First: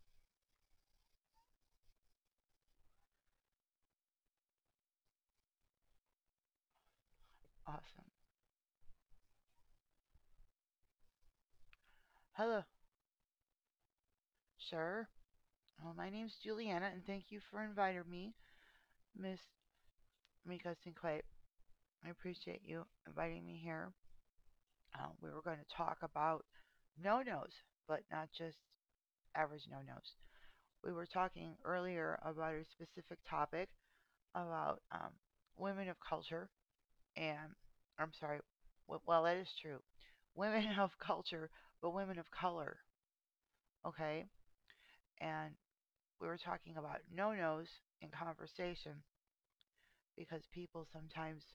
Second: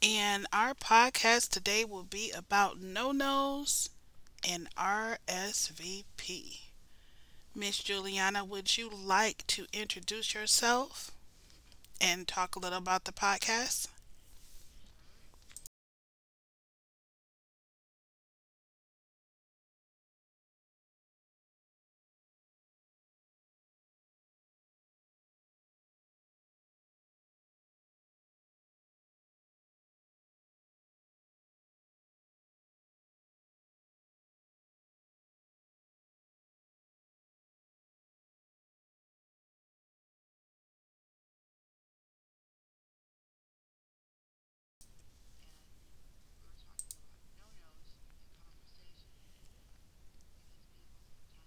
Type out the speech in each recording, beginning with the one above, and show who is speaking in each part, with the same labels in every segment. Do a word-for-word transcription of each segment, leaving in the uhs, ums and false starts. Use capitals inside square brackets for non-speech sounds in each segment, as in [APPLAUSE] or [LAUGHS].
Speaker 1: and our podcast today will be about no nos and R S V P. Miss
Speaker 2: Awesome.
Speaker 1: Juliana, would you like to introduce yourself and talk a
Speaker 2: Hello,
Speaker 1: little about the podcast?
Speaker 2: sir. Well, my name's Juliana, and thank you for inviting me, Miss Mikkelsen Clay. I appreciate you inviting me here. Uh, we were going to talk about no nos, but not just average no nos. We were talking earlier about a specific topic about um, women of culture, and I'm sorry, w- well, that is true. Women [LAUGHS] of culture, but women of color, okay? And we were talking about no nos in conversation because people sometimes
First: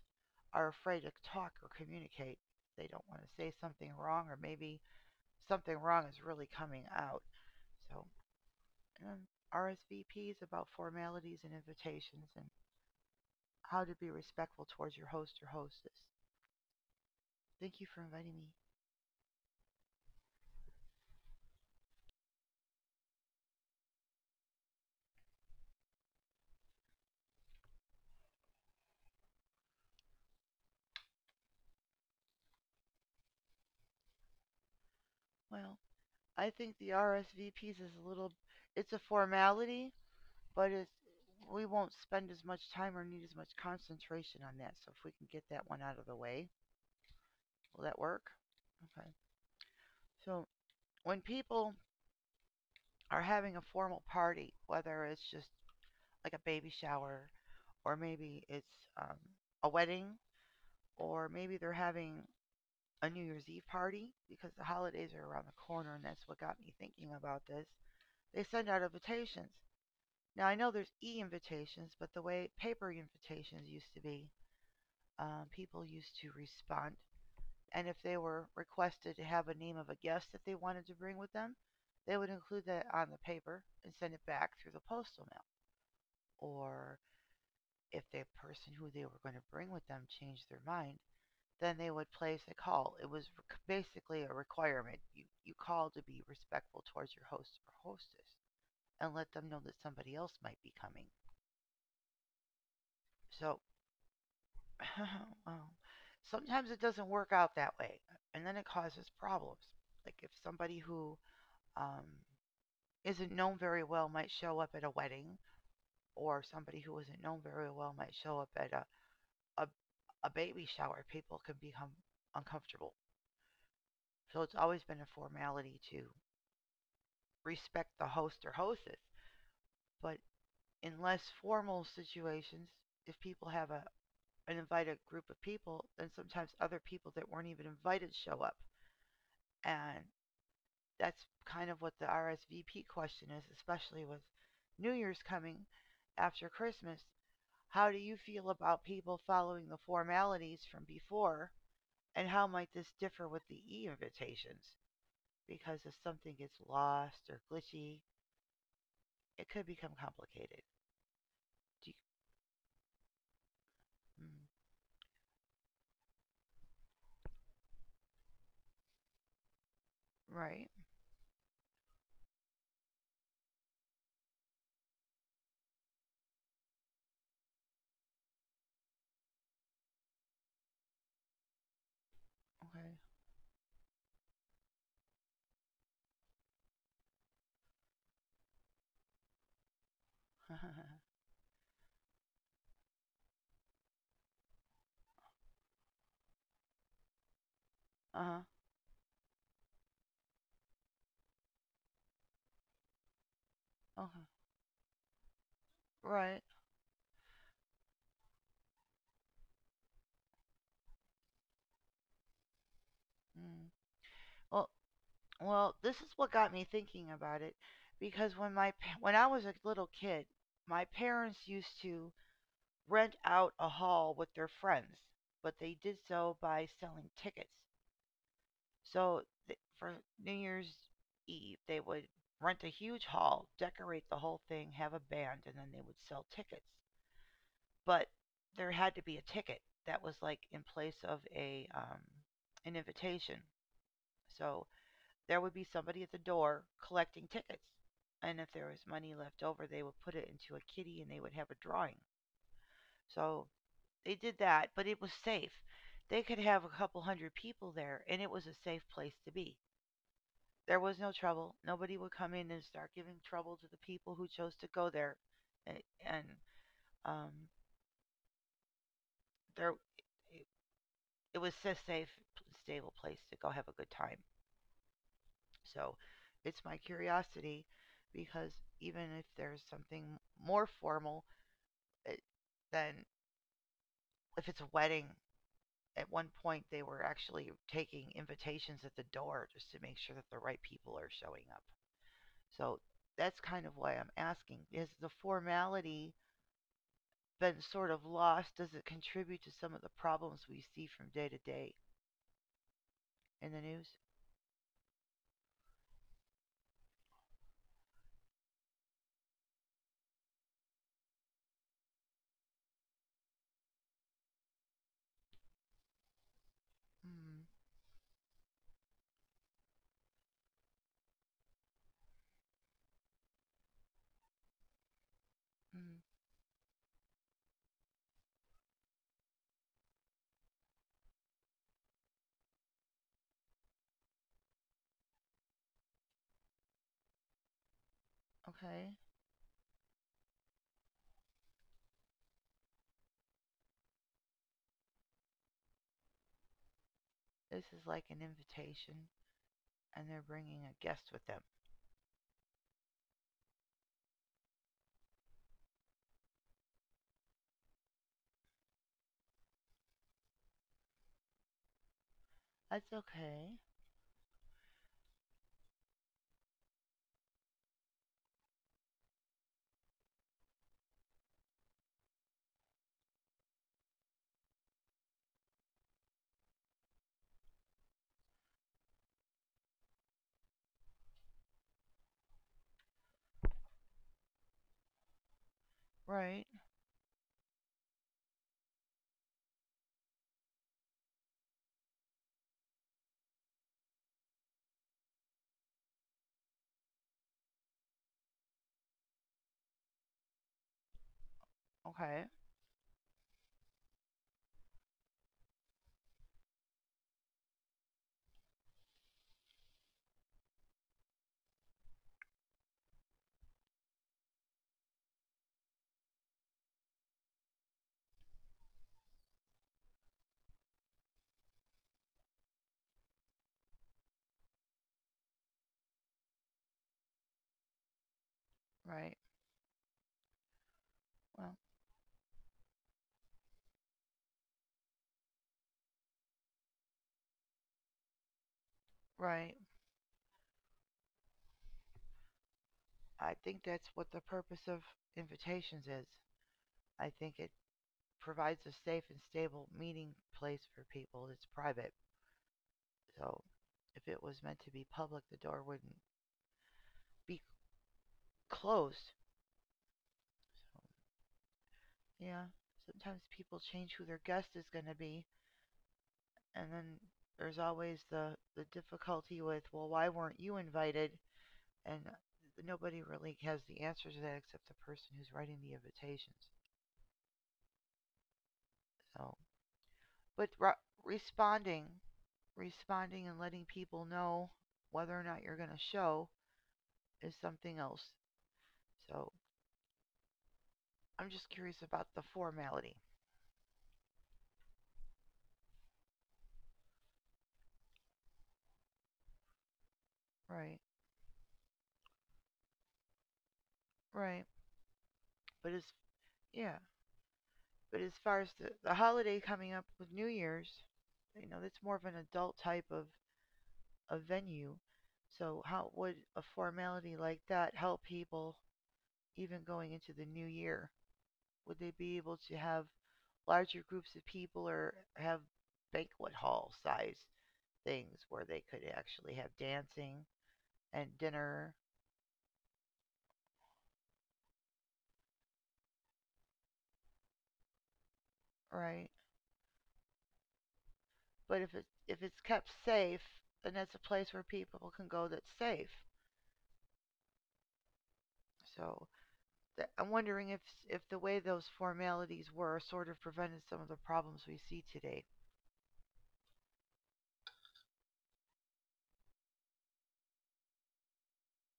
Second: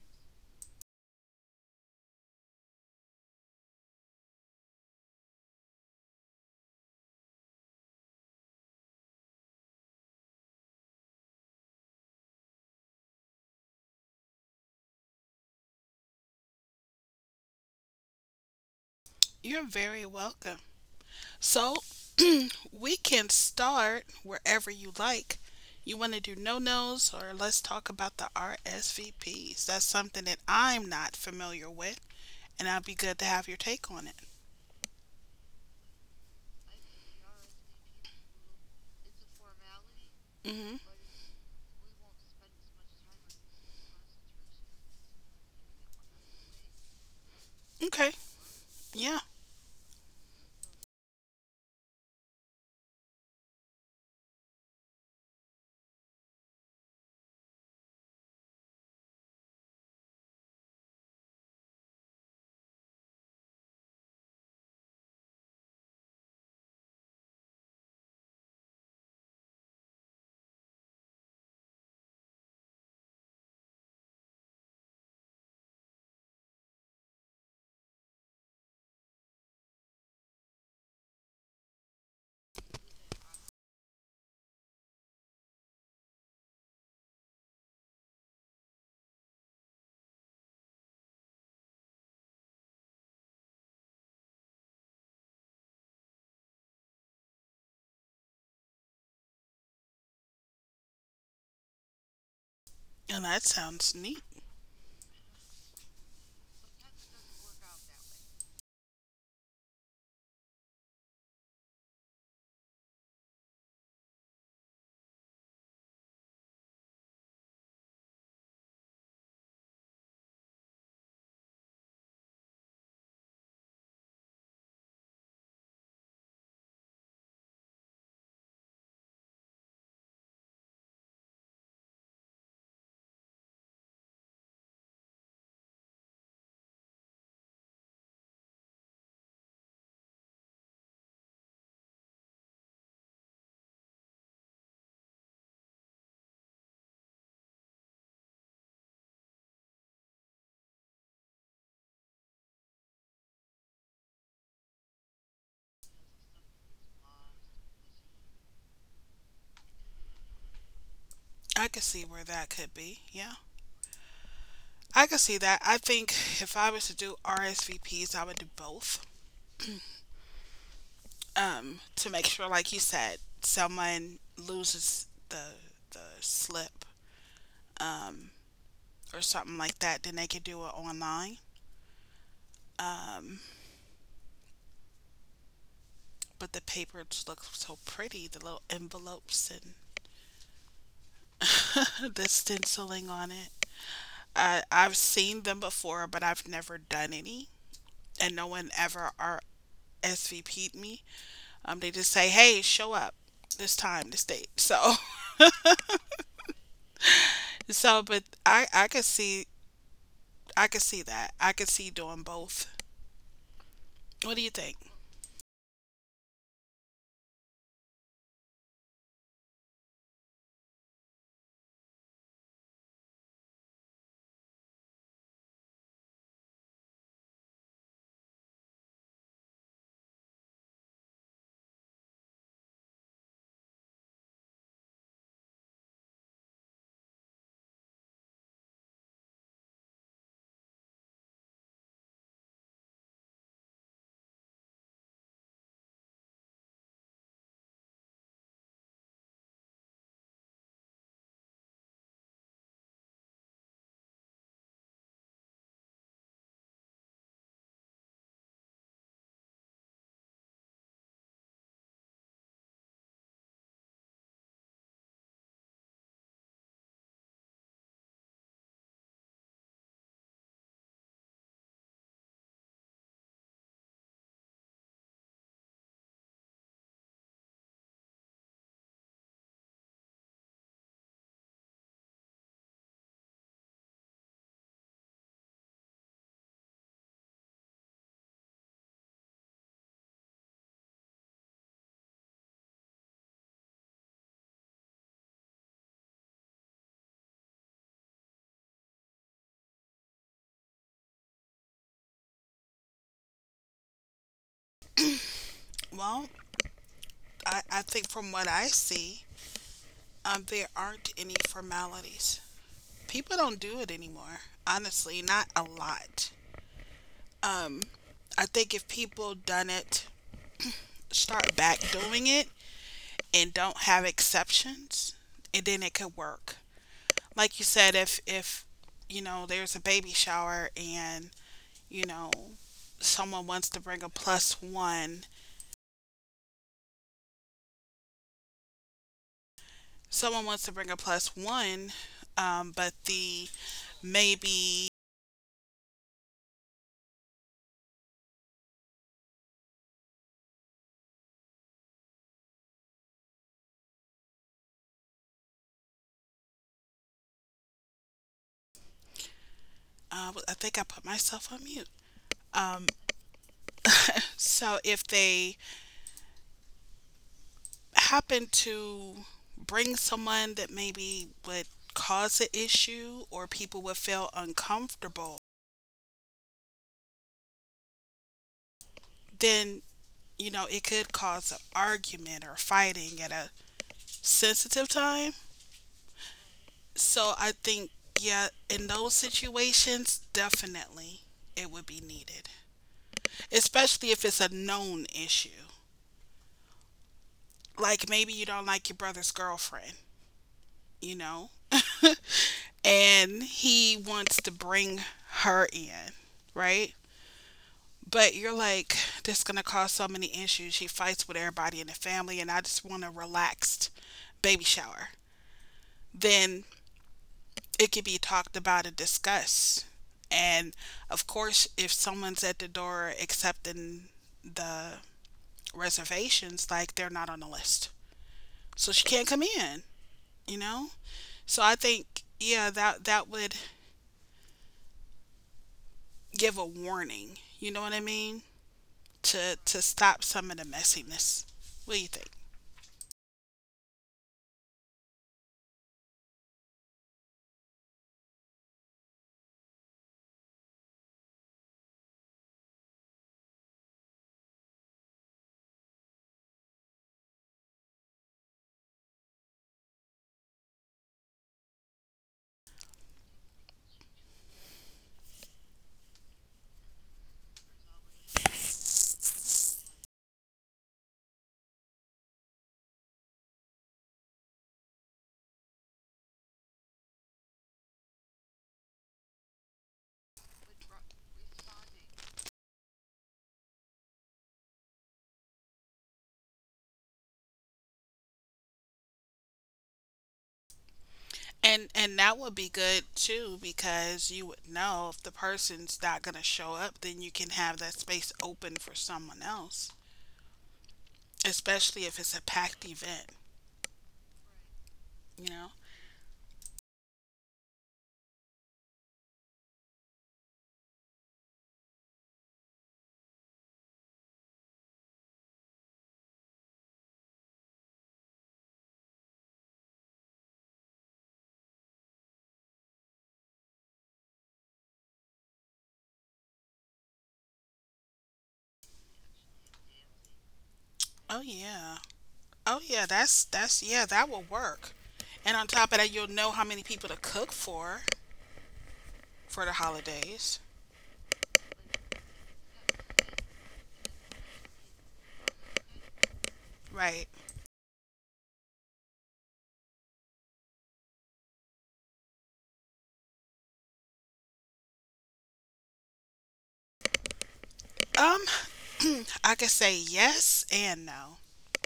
Speaker 2: are afraid to talk or communicate. They don't want to say something wrong, or maybe something wrong is really coming out. So, um, R S V Ps about formalities and invitations and how to be respectful towards your host or hostess. Thank you for inviting me.
Speaker 1: You're very welcome. So, [CLEARS THROAT] we can start wherever you like. You want to do no nos, or let's talk about the R S V Ps. That's something that I'm not familiar with. And I'd be good to have your take on it.
Speaker 2: Well, I think the R S V Ps is a little, it's a formality
Speaker 1: Hmm.
Speaker 2: but it's, we won't spend as much time or need as much concentration on that. So if we can get that one out of the way, will that
Speaker 1: Okay.
Speaker 2: work? Okay.
Speaker 1: Yeah.
Speaker 2: So when people are having a formal party, whether it's just like a baby shower or maybe it's um, a wedding or maybe they're having a New Year's Eve party because the holidays are around the corner and that's what got me thinking about this. They send out invitations. Now I know there's e-invitations, but the way paper invitations used to be, um, people used to respond. And if they were requested to have a name of a guest that they wanted to bring with them, they would include that on the paper and send it back through the postal mail. Or if the person who they were going to bring with them changed their mind, then they would place a call. It was basically a requirement. You, you called to be respectful towards your host or hostess and let them know that somebody else might be coming.
Speaker 1: And that
Speaker 2: So
Speaker 1: sounds neat.
Speaker 2: [LAUGHS] well, sometimes it doesn't work out that way, and then it causes problems. Like if somebody who um, isn't known very well might show up at a wedding, or somebody who isn't known very well might show up at a, a, a baby shower, people can become uncomfortable. So it's always been a formality to respect the host or hostess. But in less formal situations, if people have a, an invited group of people, then sometimes other people that weren't even invited show up. And that's kind of what the R S V P question is, especially with New Year's coming after Christmas. How do you feel about people following the formalities from before, and how might this differ with the e invitations? Because if something gets lost or glitchy, it could become complicated.
Speaker 1: I could
Speaker 2: Do you,
Speaker 1: see where that could be. Yeah.
Speaker 2: mm,
Speaker 1: I could see that. I think if I was to do R S V Ps, I would do both.
Speaker 2: right?
Speaker 1: Um, to make sure, like you said, someone loses the the slip, um, or something like that, then they could do it online.
Speaker 2: Okay.
Speaker 1: Um, but the paper just looks so pretty, the little envelopes and
Speaker 2: [LAUGHS]
Speaker 1: [LAUGHS] the stenciling on it. I I've seen them before, but I've never done any.
Speaker 2: Uh
Speaker 1: And no
Speaker 2: huh.
Speaker 1: one ever are S V P'd me. Um, they just say, "Hey, show up this time,
Speaker 2: Okay.
Speaker 1: this date." [LAUGHS] So,
Speaker 2: Right.
Speaker 1: so, but I, I could see, I could see that. I could see doing both.
Speaker 2: Mm.
Speaker 1: What do you
Speaker 2: Well,
Speaker 1: think?
Speaker 2: Well, this is what got me thinking about it because when my pa- when I was a little kid, my parents used to rent out a hall with their friends, but they did so by selling tickets. So th- for New Year's Eve, they would rent a huge hall, decorate the whole thing, have a band, and then they would sell tickets. But there had to be a ticket that was like in place of a um, an invitation. So there would be somebody at the door collecting tickets. And if there was money left over, they would put it into a kitty and they would have a drawing. So they did that, but it was safe. They could have a couple hundred people there, and it was a safe place to be. There was no trouble. Nobody would come in and start giving trouble to the people who chose to go there. And, and um, there, it, it was a safe, stable place to go have a good time. So it's my curiosity because even if there's something more formal, it, then if it's a wedding, at one point they were actually taking invitations at the door just to make sure that the right people are showing up. So that's kind of why I'm asking. Is the formality been sort of lost? Does it contribute to some of the problems we see from day to day in the news?
Speaker 1: Well, I, I think from what I see, um, there aren't any formalities. People don't do it anymore. Honestly, not a lot.
Speaker 2: Mm,
Speaker 1: Um, I think if people done it, start back doing it, and don't have exceptions, and then it
Speaker 2: mm,
Speaker 1: could work. Like you said, if if you know there's a baby shower and you know someone wants to bring a plus one,
Speaker 2: okay.
Speaker 1: someone wants to bring a plus one, um, but the maybe
Speaker 2: This is like an invitation, and they're bringing a guest with them.
Speaker 1: uh, I think I put myself on mute. Um,
Speaker 2: That's okay.
Speaker 1: so if they happen to bring someone that maybe would cause an issue or people would feel uncomfortable, then you know it could cause an argument or fighting at a sensitive time.
Speaker 2: Right.
Speaker 1: So I think, yeah, in those situations, definitely it would be needed, especially if it's a known issue. Like maybe you don't like your brother's girlfriend, you know, [LAUGHS]
Speaker 2: Okay.
Speaker 1: and he wants to bring her in, right? But you're like, this is gonna cause so many issues. She fights with everybody in the family, and I just want a relaxed baby shower. Then it can be talked about and discussed. And of course, if someone's at the door accepting the reservations, like they're not on the list. So she
Speaker 2: Right.
Speaker 1: can't come in, you know? So
Speaker 2: Well,
Speaker 1: I think yeah, that that would give a warning, you know what I mean? To
Speaker 2: right.
Speaker 1: to stop some of the messiness. What do you think?
Speaker 2: I think that's what the purpose of invitations is. I think it provides a safe and stable meeting place for people. It's private. So if it was meant to be public, the door wouldn't be closed. So, yeah. Sometimes people change who their guest is going to be. And then there's always the, the difficulty with, well, why weren't you invited? And nobody really has the answer to that except the person who's writing the invitations. So, but re- responding, responding, and letting people know whether or not you're going to show is something else. So, I'm just
Speaker 1: And
Speaker 2: curious about
Speaker 1: and
Speaker 2: the
Speaker 1: that would be
Speaker 2: formality.
Speaker 1: good too because you would know if the person's not going to show up, then you can have that space open for someone else.
Speaker 2: Right,
Speaker 1: Especially if it's a packed event,
Speaker 2: right.
Speaker 1: you know?
Speaker 2: But as yeah, but as far as the, the holiday coming up with New Year's, you know, that's more of an adult type of a venue. So, how would a formality like that help people even going into the new year? Would they be able to have larger groups of people or have banquet hall size things where they could actually have dancing and
Speaker 1: Oh
Speaker 2: dinner,
Speaker 1: yeah. Oh yeah, that's that's yeah, that will work. And on top of that, you'll know how many people to cook for
Speaker 2: right?
Speaker 1: for the holidays.
Speaker 2: But if it if it's kept safe, then it's a place where people can go that's safe.
Speaker 1: Right.
Speaker 2: So th- I'm wondering if if the way those formalities were sort of prevented some of the problems we see today.
Speaker 1: Um, I could say yes and no.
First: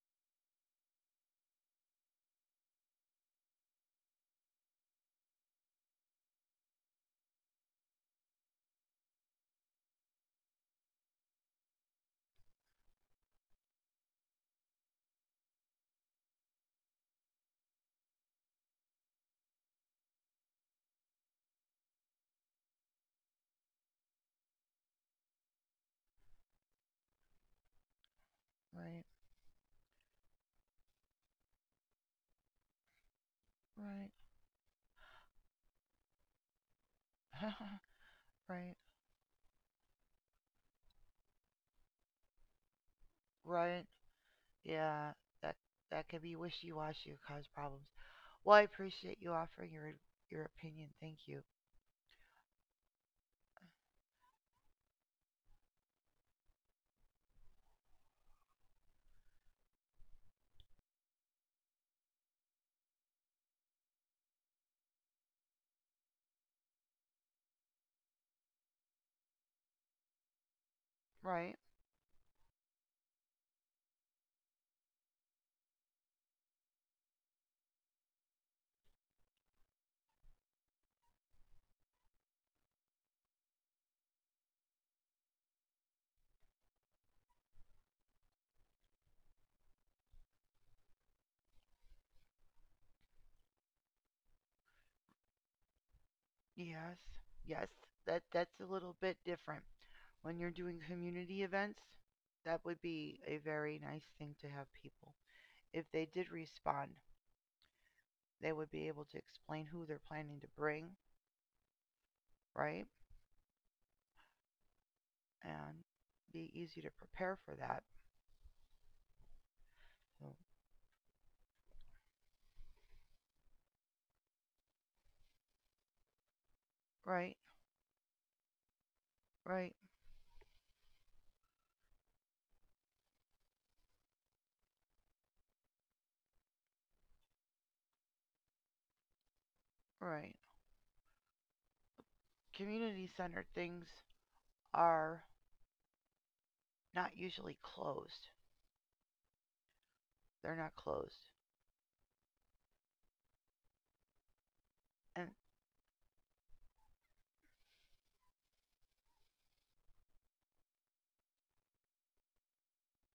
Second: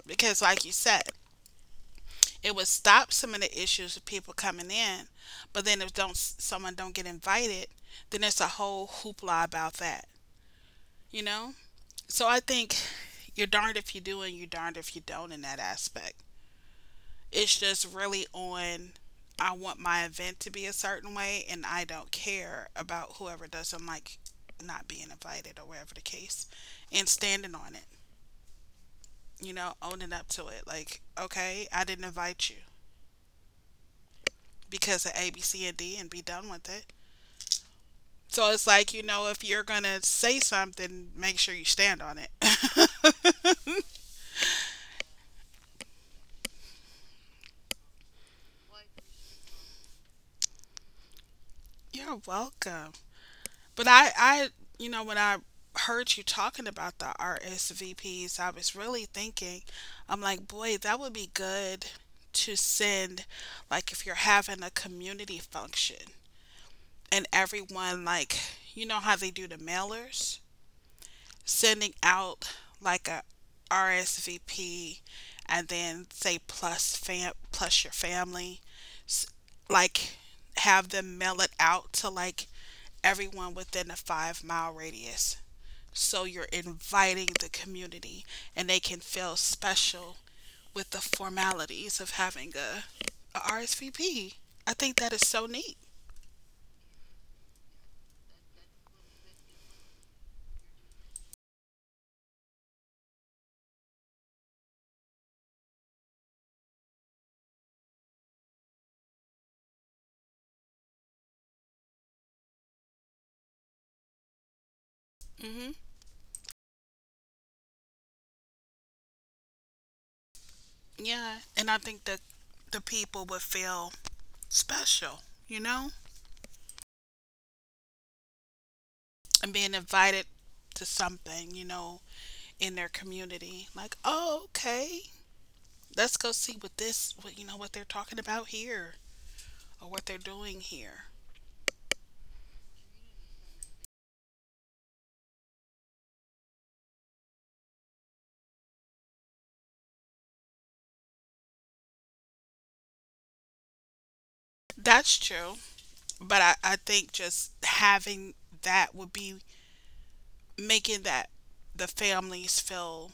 Speaker 1: Because like you said, it would stop some of the issues of people coming in, but then if don't someone don't get invited, then it's a whole hoopla about that, you know? So I think you're darned if you do and you're darned if you don't in that aspect. It's just really on I want my event to be a certain way and I don't care about whoever doesn't like not being invited or whatever the case and standing on it,
Speaker 2: Right,
Speaker 1: you know, owning up to it. Like, okay, I didn't invite you
Speaker 2: right,
Speaker 1: because of A, B, C, and D and be done with it.
Speaker 2: [LAUGHS]
Speaker 1: So it's
Speaker 2: right,
Speaker 1: like, you know, if you're going to say something, make sure you stand on it.
Speaker 2: right. Yeah, that that can be wishy-washy or cause problems. Well, I appreciate you offering your your opinion. Thank you.
Speaker 1: [LAUGHS] You're welcome. But I, I, you know, when I heard you talking about the R S V Ps, I was really thinking, I'm like, boy, that would be good to send, like, if you're having a community function and everyone, like, you know how they do the mailers?
Speaker 2: Right.
Speaker 1: Sending out like a R S V P and then say plus fam plus your family S- like have them mail it out to like everyone within a five mile radius so you're inviting the community and they can feel special with the formalities of having a, R S V P. I think that is so neat.
Speaker 2: Yes. Yes. That that's a little bit different. When you're doing community events, that would be a very nice thing to have people. If they did respond, they would be able to explain who they're planning to bring, right?
Speaker 1: Hmm.
Speaker 2: And be easy to prepare for that. So,
Speaker 1: Yeah, and I think that the people would feel special, you know,
Speaker 2: right,
Speaker 1: and being
Speaker 2: right,
Speaker 1: invited to something, you know, in their community. Like, oh, okay, let's go see what this, what you know, what they're talking about here or what they're
Speaker 2: right.
Speaker 1: doing here.
Speaker 2: Community centered things are not usually closed. They're not closed.
Speaker 1: That's
Speaker 2: And
Speaker 1: true, but I, I think just having that would be making that the families feel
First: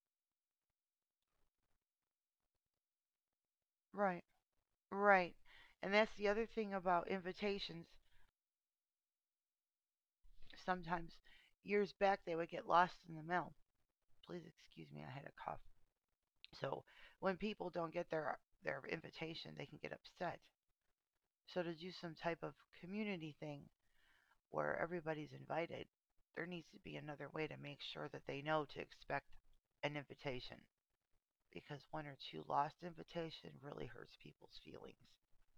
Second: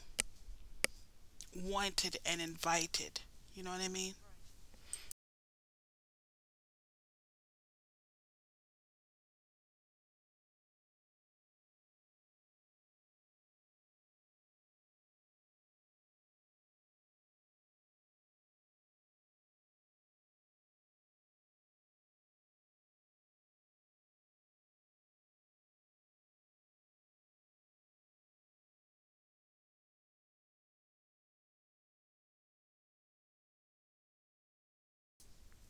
Speaker 1: wanted and invited. You know what I mean?
Speaker 2: right, right. And that's the other thing about invitations. Sometimes years back they would get lost in the mail. Please excuse me, I had a cough. So when people don't get their their invitation, they can get upset. So to do some type of community thing where everybody's invited, there needs to be another way to make sure that they know to expect an invitation because one or two lost invitation really hurts people's feelings.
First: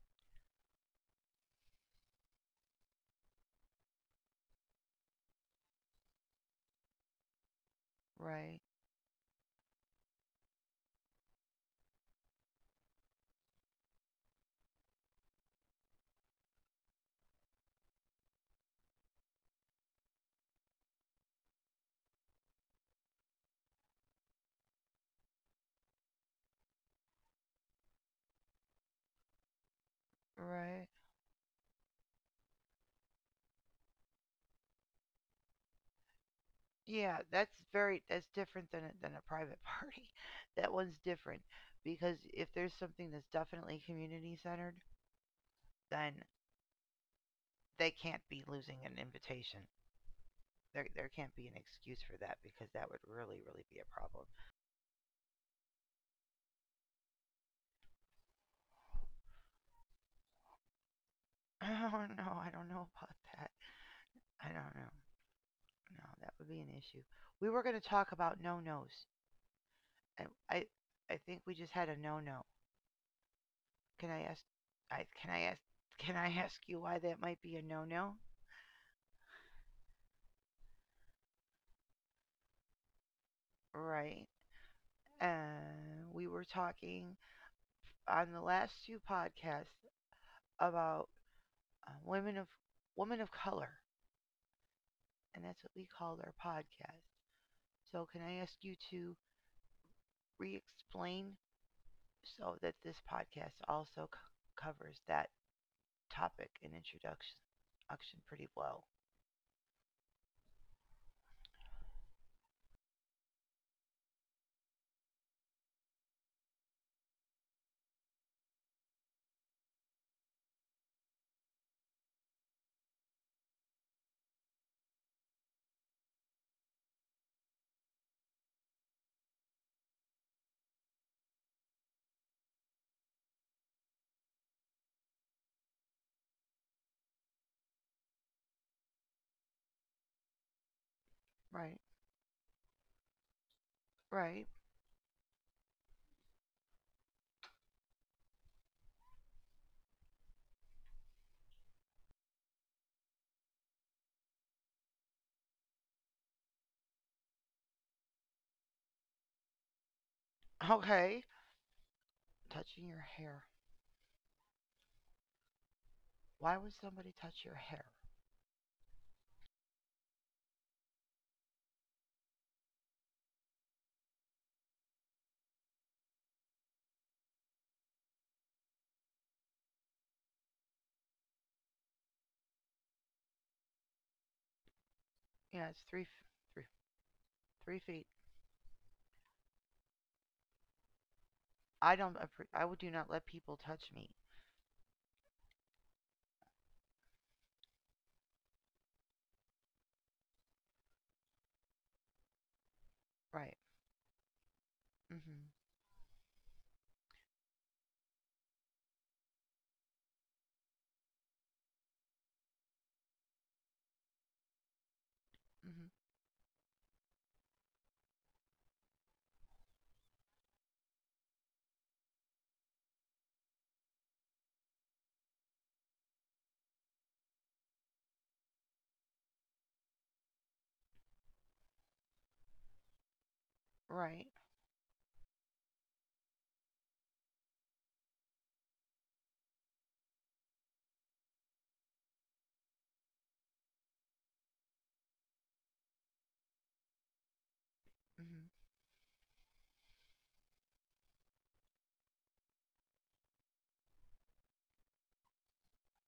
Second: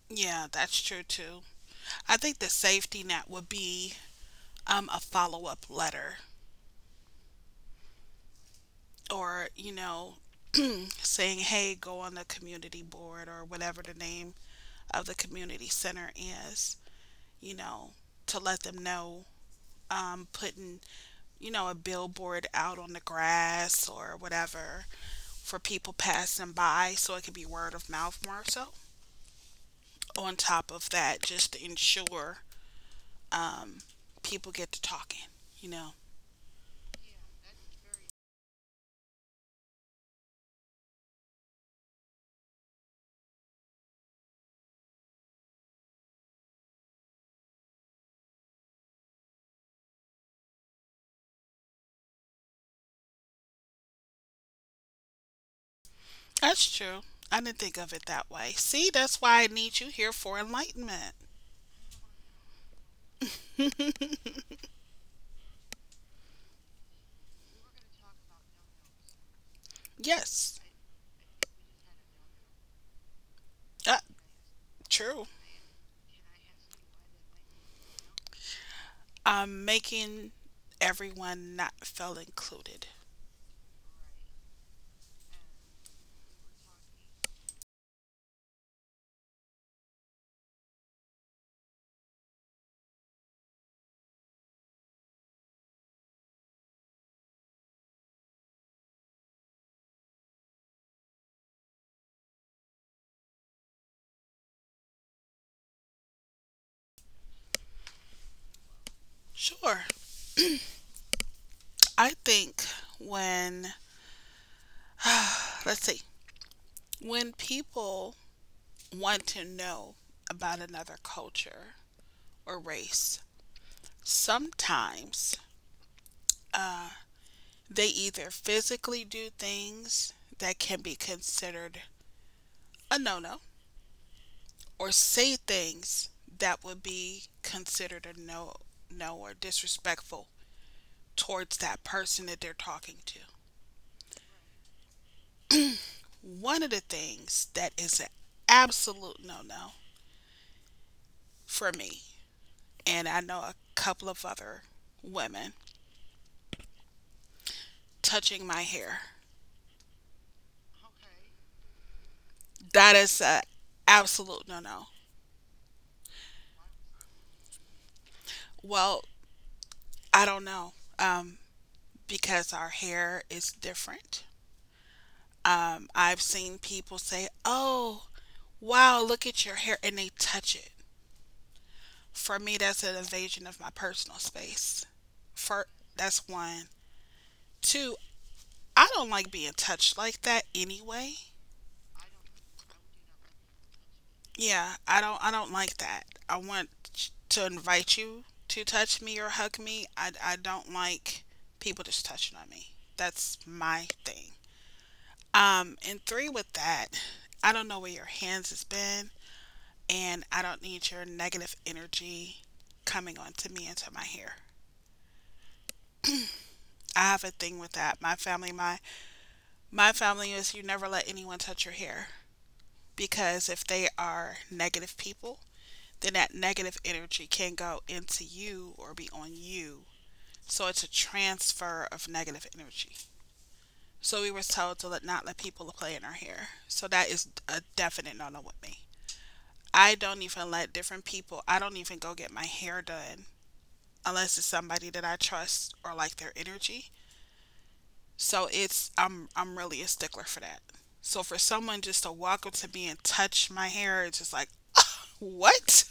Speaker 1: Yeah, that's true too. I think the safety net would be um, a follow up letter
Speaker 2: Right.
Speaker 1: or you know [CLEARS THROAT] saying hey go on the community board or whatever the name of the community center is you know to let them know um, putting you know a billboard out on the grass or whatever for people passing by so it could be word of mouth more so on top
Speaker 2: Right.
Speaker 1: of that just to ensure um, people get to talking you know.
Speaker 2: Yeah, that's very that's different than a, than a private [LAUGHS] party. That one's different because if there's something that's definitely community centered, then they can't be losing an invitation. There there can't be an excuse for that because that would really really be a problem. [LAUGHS]
Speaker 1: That's true. I didn't think of it that way. See that's why I need you here for enlightenment.
Speaker 2: Oh no, I don't know about that. I don't know. No, that would be an issue. We were going to talk about no nos, and I
Speaker 1: Yes.
Speaker 2: I think we just had a no no. Can
Speaker 1: Uh,
Speaker 2: I ask? I can
Speaker 1: true.
Speaker 2: I ask? Can I ask you why that might be a no no?
Speaker 1: Um, making everyone not feel included.
Speaker 2: Right. And we were talking on the last two podcasts about uh, women of women of color, and that's what we called our podcast. So, can I ask you to re-explain so that this podcast also c- covers that topic and introduction action pretty well?
Speaker 1: Sure. I think when, let's see, when people want to know about another culture or race, sometimes uh, they either physically do things that can be considered a no no or say things that would be considered a no no or disrespectful towards
Speaker 2: Right,
Speaker 1: that person that they're talking to.
Speaker 2: right,
Speaker 1: One of the things that is an absolute no no for me, and I know a couple of other women, touching my hair.
Speaker 2: okay. Touching your
Speaker 1: That is
Speaker 2: hair.
Speaker 1: an absolute no no.
Speaker 2: Why would somebody touch your hair?
Speaker 1: Well, I don't know um, because our hair is different. Um, I've seen people say, oh, wow, look at your hair, and they touch it. For me, that's an invasion of my personal space.
Speaker 2: Yeah, it's
Speaker 1: For
Speaker 2: three three
Speaker 1: that's
Speaker 2: three
Speaker 1: one.
Speaker 2: feet.
Speaker 1: Two, I don't like being touched like that anyway.
Speaker 2: I don't. I would do not let people touch me.
Speaker 1: Yeah, I don't I don't like that. I want to invite you to touch me or hug me. I, I don't like people just touching on me. That's
Speaker 2: Right.
Speaker 1: my thing.
Speaker 2: Hmm.
Speaker 1: Um and three with that, I don't know where your hands has been and I don't need your negative energy coming onto me into my hair.
Speaker 2: Mhm.
Speaker 1: I have a thing with that. My family my my family is you never let anyone touch your hair because if they are negative people then that negative energy can go into you or be on you. So it's a transfer of negative energy.
Speaker 2: Right.
Speaker 1: So we were told to let, not let people play in our hair. So that is a definite no no with me. I don't even let different people, I don't even go get my hair done unless it's somebody that I trust or like their energy.
Speaker 2: Mhm.
Speaker 1: So it's I'm I'm really a stickler for that. So for someone just to walk up to me and touch my hair, it's just like, what?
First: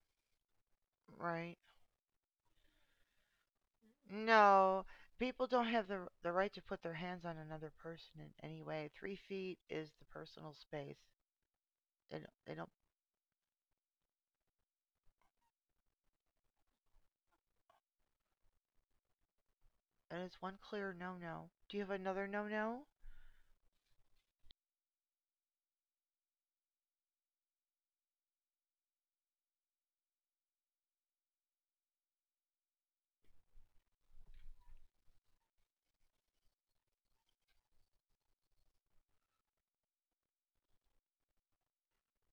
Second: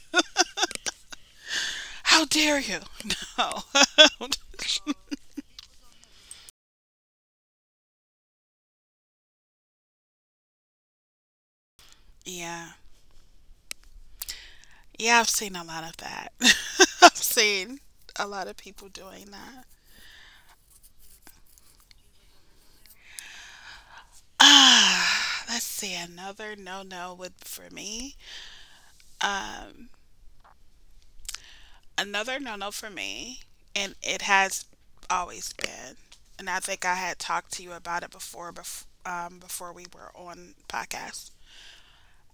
Speaker 2: Right.
Speaker 1: How dare you? No.
Speaker 2: No,
Speaker 1: [LAUGHS]
Speaker 2: people don't have the the right to put their hands on another person in any way. Three feet is the personal space. They don't. They
Speaker 1: Yeah.
Speaker 2: don't.
Speaker 1: Yeah, I've seen a lot of that. [LAUGHS] I've seen a lot of people doing that.
Speaker 2: And it's one clear no no. Do you have another no no?
Speaker 1: [SIGHS] Ah, let's see. Another no no would for me. Um, another no no for me, and it has always been. And I think I had talked to you about it before, bef- um, before we were on podcast.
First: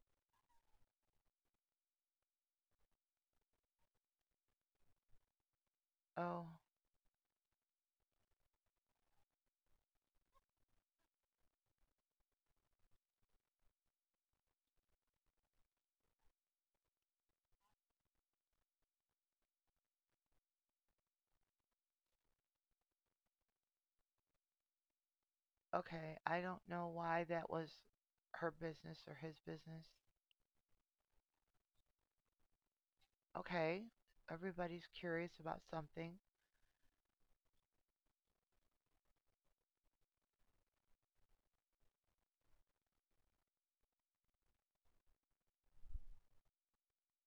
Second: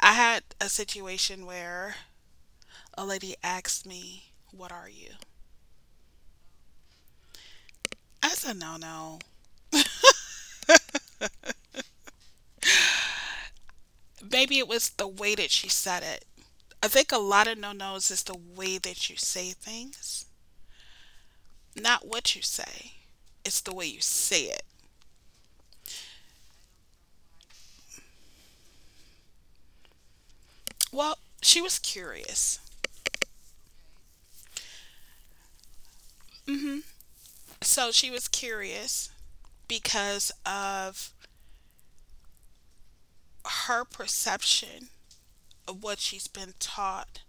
Speaker 1: I had a situation where a lady asked me, "What are you?"
Speaker 2: Oh,
Speaker 1: That's a no no. Maybe it was the way that she said it. I think a lot of no nos is the way that you say things, not what you say. It's the way you say it.
Speaker 2: okay. I don't know why that was her business or his business.
Speaker 1: Well, she was curious.
Speaker 2: Okay. Everybody's curious about something.
Speaker 1: So she was curious because of her perception of what she's been taught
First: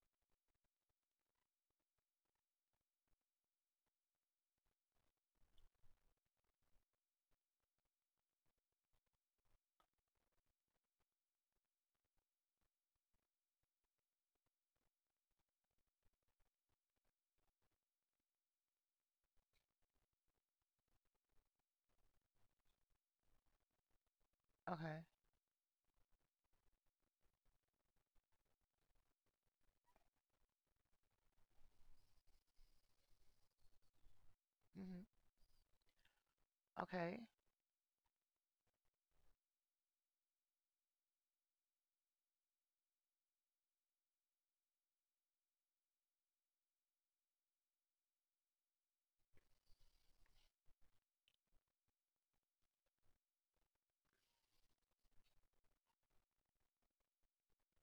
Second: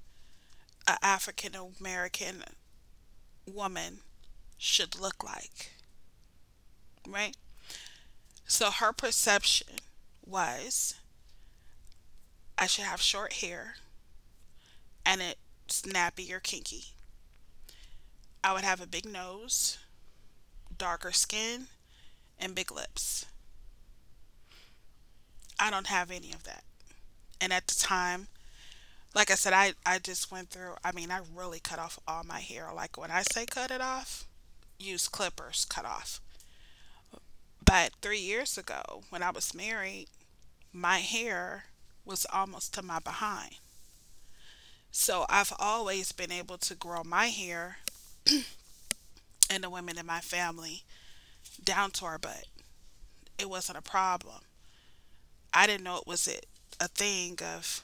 Speaker 1: an African American woman should look like, right? So her perception was I should have short hair and it's nappy or kinky. I would have a big nose, darker skin, and big lips.
Speaker 2: Okay.
Speaker 1: I don't have any of that. And at the time, like I said, I, I just went through, I mean, I really cut off all my hair. Like when I say cut it off,
Speaker 2: Mhm.
Speaker 1: use clippers, cut off.
Speaker 2: Okay.
Speaker 1: But three years ago, when I was married, my hair was almost to my behind. So I've always been able to grow my hair and the women in my family down to our butt. It wasn't a problem. I didn't know it was a, thing of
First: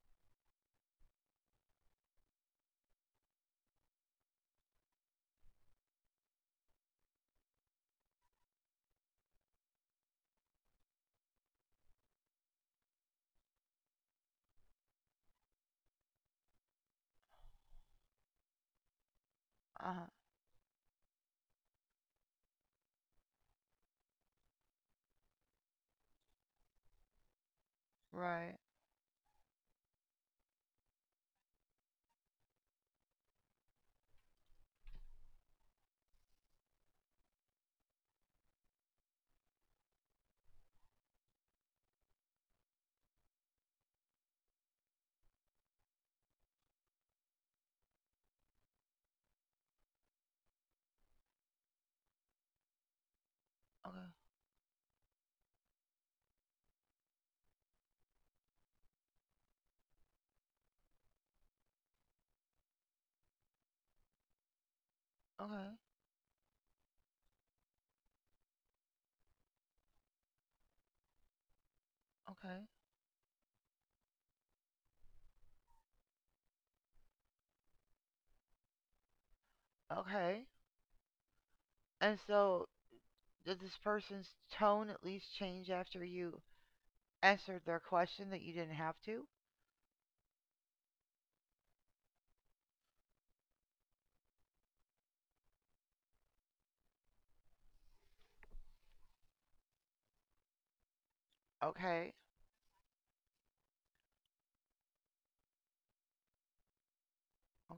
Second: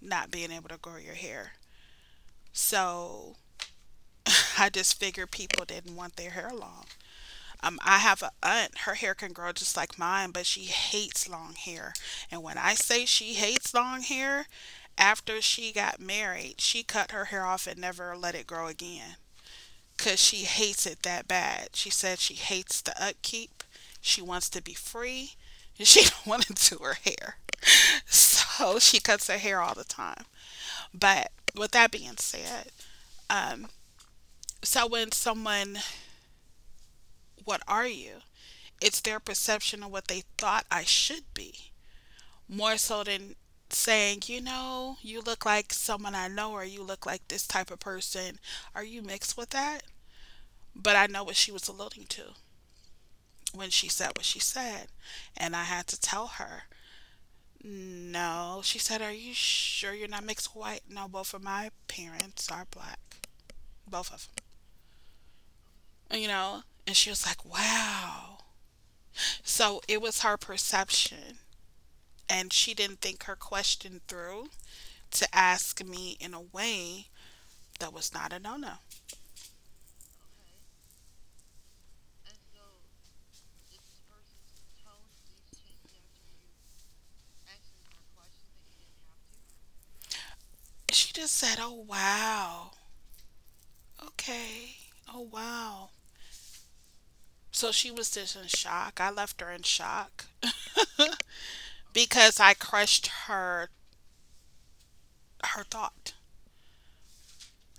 Speaker 1: not being able to grow your hair. So I just figured people didn't want their hair long. Um, I have a aunt, her hair can grow just like mine, but she hates long hair. And when I say she hates long hair, after she got married, she cut her hair off and never let it grow again
Speaker 2: Uh huh.
Speaker 1: because she hates it that bad. She said she hates the upkeep. She wants to be free. And She [LAUGHS] don't want to do her hair.
Speaker 2: Right.
Speaker 1: So she cuts her hair all the time. But with that being said, um, so when someone, what are you? It's their perception of what they thought I should be, more so than saying, you know, you look like someone I know, or you look like this type of person. Are you mixed with that? But I know what she was alluding to when she
Speaker 2: Okay.
Speaker 1: said what she said. And I had to tell her, no. She said, "Are you sure you're not mixed white?" No, both of my parents are black. Both of
Speaker 2: Okay.
Speaker 1: them. You know? And she was like, "Wow." So it was her perception. And
Speaker 2: Okay.
Speaker 1: she didn't think her question through to ask me in a way that was not a no no.
Speaker 2: Okay. And so did this person's tone at least change after you answered their question that you didn't have to?
Speaker 1: She just said, "Oh, wow. Okay. Oh, wow." So she was just in shock. I left her in shock [LAUGHS]
Speaker 2: Okay.
Speaker 1: because I crushed her her thought.